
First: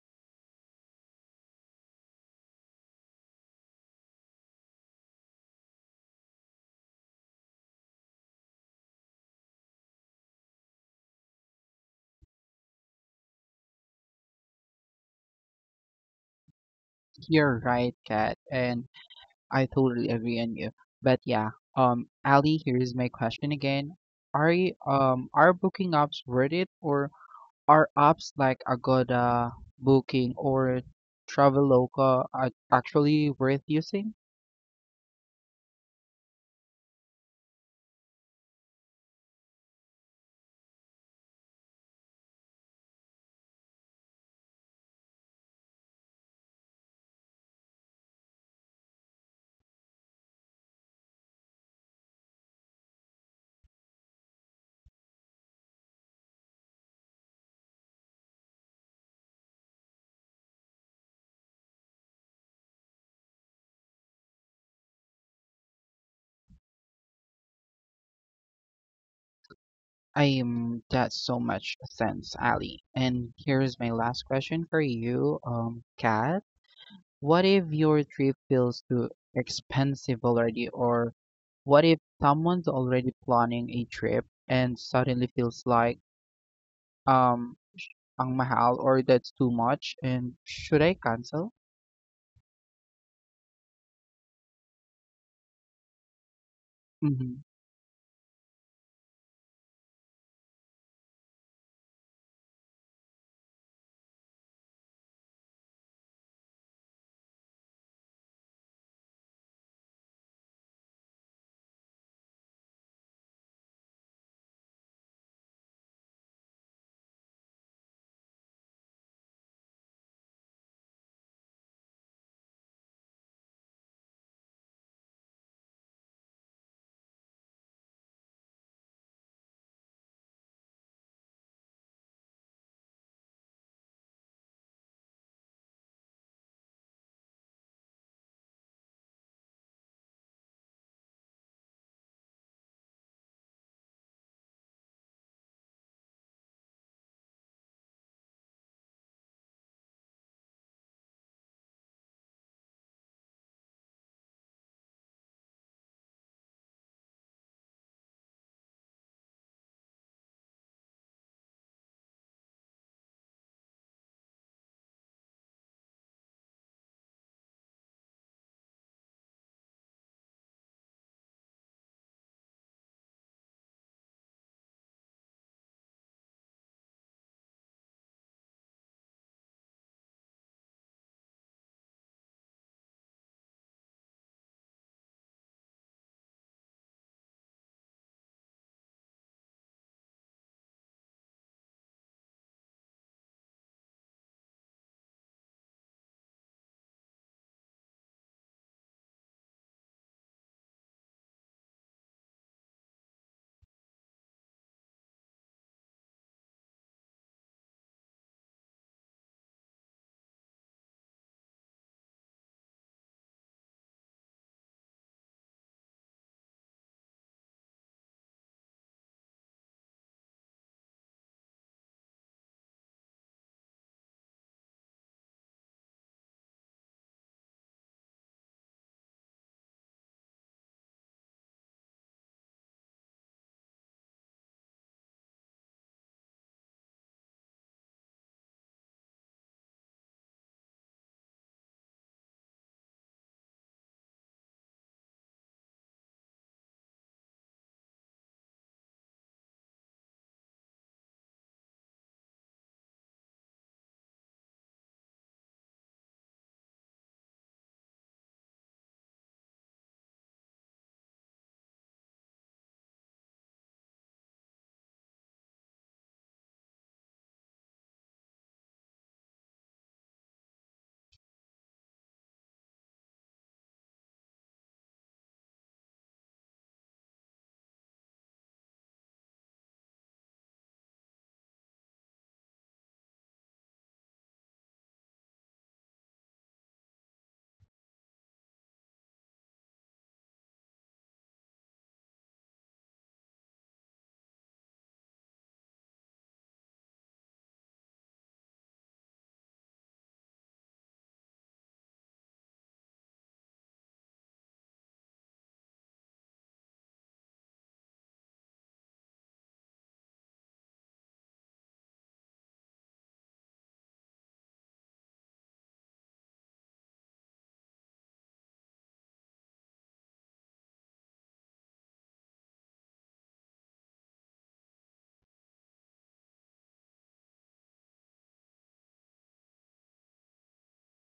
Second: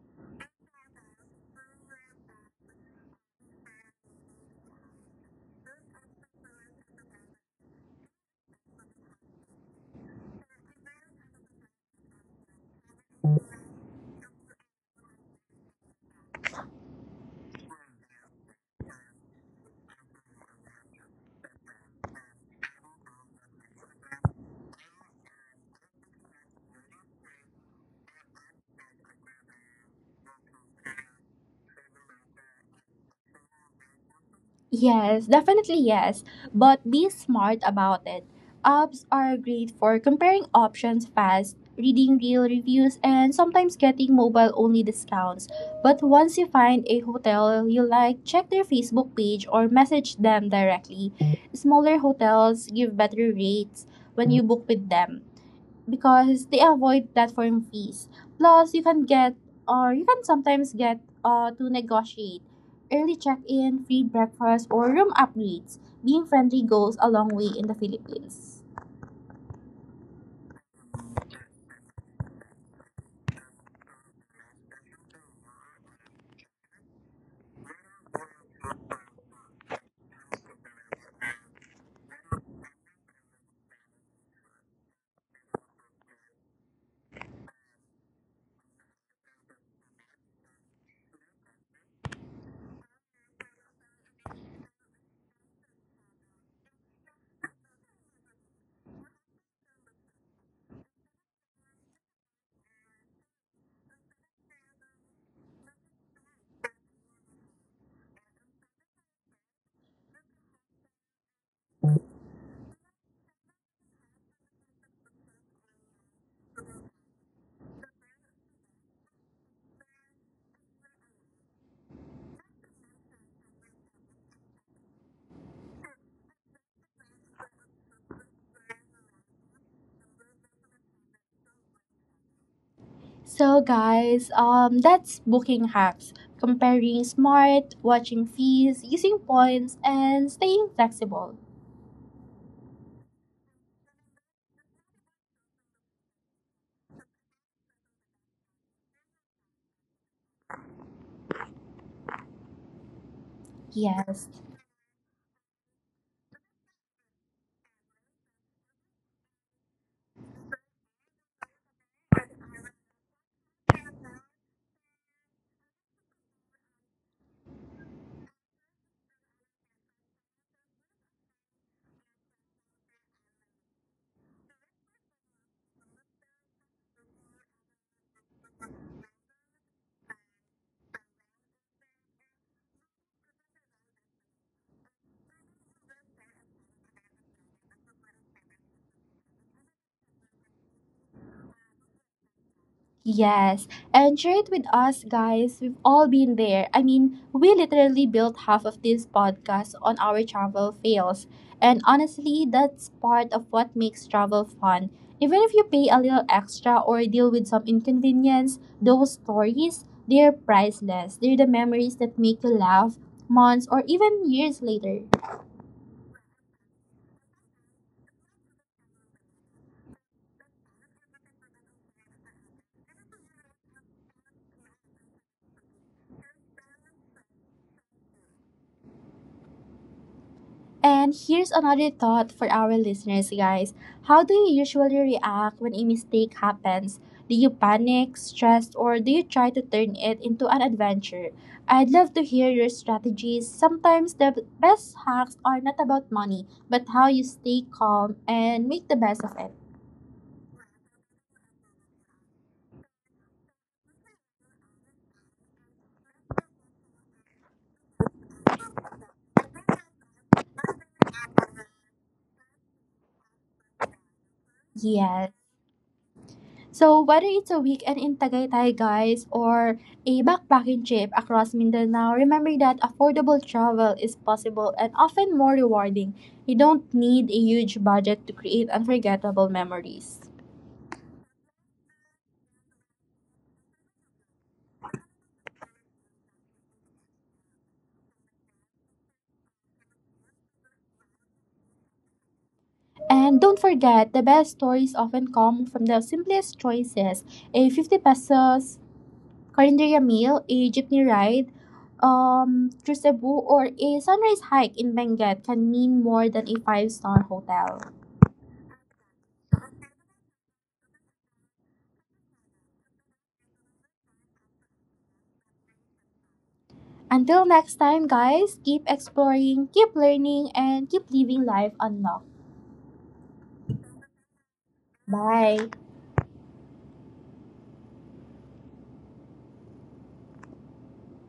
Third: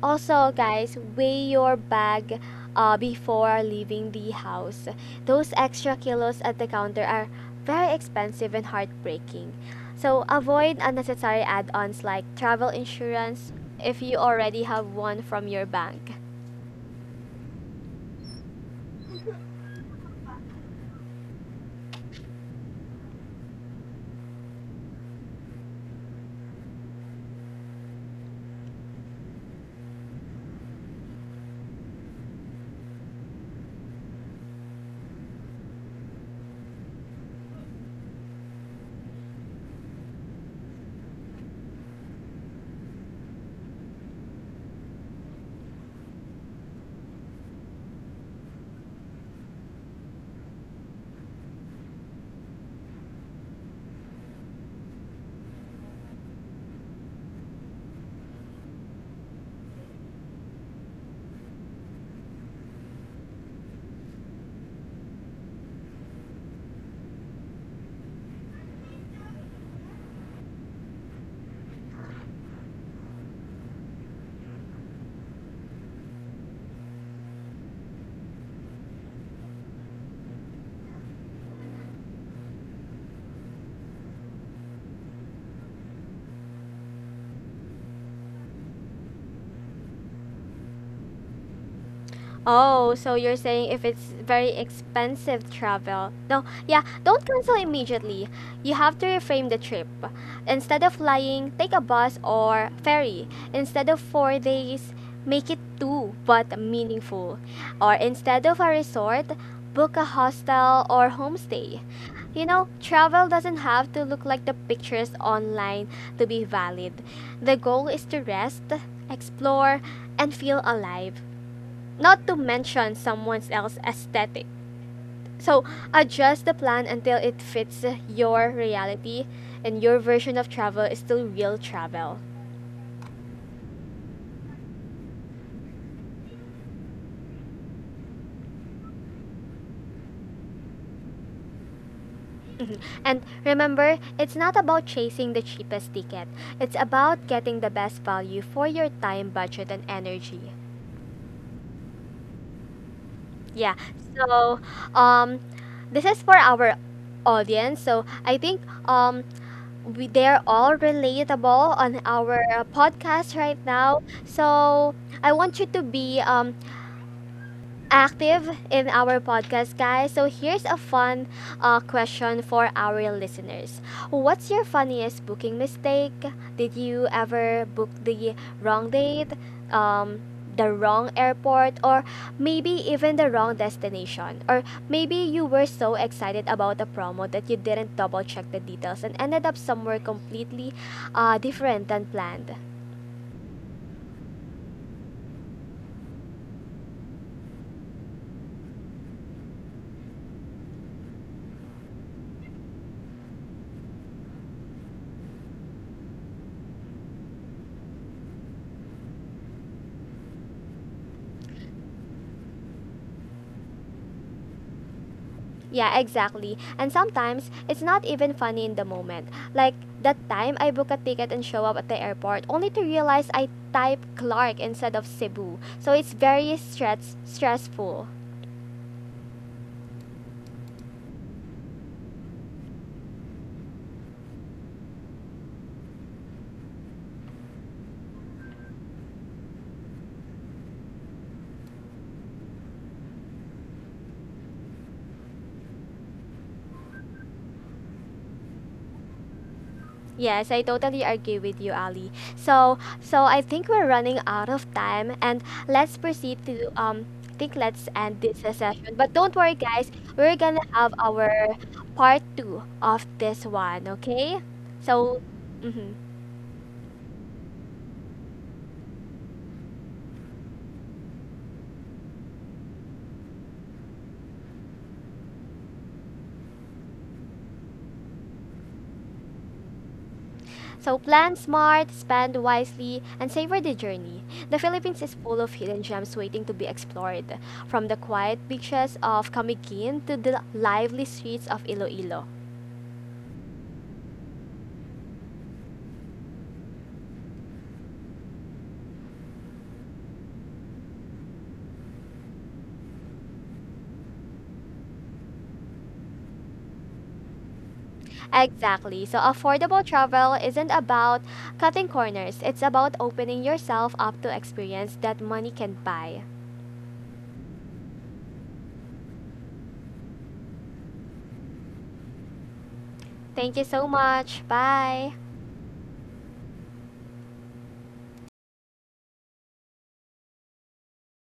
Speaker 2: Also, guys, weigh your bag before leaving the house. Those extra kilos at the counter are very expensive and heartbreaking. So avoid unnecessary add ons like travel insurance if you already have one from your bank.
Speaker 3: You're right, Kat, and I totally agree on you. But yeah, Ali, here's my question again: Are booking apps worth it, or are apps like Agoda, Booking, or Traveloka actually worth using?
Speaker 1: Yes, definitely yes. But be smart about it. Apps are great for comparing options fast, reading real reviews, and sometimes getting mobile only discounts. But once you find a hotel you like, check their Facebook page or message them directly. Smaller hotels give better rates when you book with them, because they avoid platform fees. Plus, you can get, or you can sometimes get to negotiate early check-in, free breakfast, or room upgrades. Being friendly goes a long way in the Philippines.
Speaker 3: I'm that's so much sense, Ali. And here's my last question for you, Kat. What if your trip feels too expensive already, or what if someone's already planning a trip and suddenly feels like, um, sh- ang mahal or that's too much, and should I cancel?
Speaker 2: Oh, so you're saying if it's very expensive travel. No, yeah, don't
Speaker 3: Mhm.
Speaker 2: cancel immediately. You have to reframe the trip. Instead of flying, take a bus or ferry. Instead of 4 days, make it two but meaningful. Or instead of a resort, book a hostel or homestay. You know, travel doesn't have to look like the pictures online to be valid. The goal is to rest, explore, and feel alive, not to mention someone else's aesthetic. So adjust the plan until it fits your reality, and your version of travel is still real travel.
Speaker 1: So guys, that's booking hacks. Comparing smart, watching fees, using points, and staying flexible.
Speaker 2: Mhm. And remember, it's not about chasing the cheapest ticket. It's about getting the best value for your time, budget, and energy. Yeah.
Speaker 1: Yes.
Speaker 2: So, um, this is for our audience. So I think um we they're all relatable on our podcast right now. So I want you to be active in our podcast, guys. So here's a fun question for our listeners. What's your funniest booking mistake? Did you ever book the wrong date, um, the wrong airport, or maybe even the wrong destination? Or maybe you were so excited about a promo that you didn't double check the details and ended up somewhere completely different than planned.
Speaker 1: Yes, and share it with us, guys. We've all been there. I mean, we literally built half of this podcast on our travel fails. And honestly, that's part of what makes travel fun. Even if you pay a little extra or deal with some inconvenience, those stories, they're priceless. They're the memories that make you laugh months or even years later.
Speaker 2: Yeah, exactly. And sometimes it's not even funny in the moment. Like that time I book a ticket and show up at the airport only to realize I type Clark instead of Cebu. So it's very stressful.
Speaker 1: And here's another thought for our listeners, guys. How do you usually react when a mistake happens? Do you panic, stress, or do you try to turn it into an adventure? I'd love to hear your strategies. Sometimes the best hacks are not about money, but how you stay calm and make the best of it.
Speaker 2: Yes, I totally agree with you, Ali. So I think we're running out of time and let's proceed to I think let's end this session. But don't worry guys, we're gonna have our part two of this one, okay? So
Speaker 1: Yes.
Speaker 2: mm-hmm.
Speaker 1: So, whether it's a weekend in Tagaytay, guys, or a backpacking trip across Mindanao, remember that affordable travel is possible and often more rewarding. You don't need a huge budget to create unforgettable memories.
Speaker 2: So plan smart, spend wisely, and savor the journey. The Philippines is full of hidden gems waiting to be explored, from the quiet beaches of Camiguin to the lively streets of Iloilo.
Speaker 1: And don't forget, the best stories often come from the simplest choices: a 50 pesos calendaria meal, a jeepney ride, through Cebu, or a sunrise hike in Benguet can mean more than a five-star hotel.
Speaker 2: Exactly. So affordable travel isn't about cutting corners. It's about opening yourself up to experience that money can buy.
Speaker 1: Until next time, guys, keep exploring, keep learning, and keep living life unlocked.
Speaker 2: Thank you so much. Bye.
Speaker 1: Bye.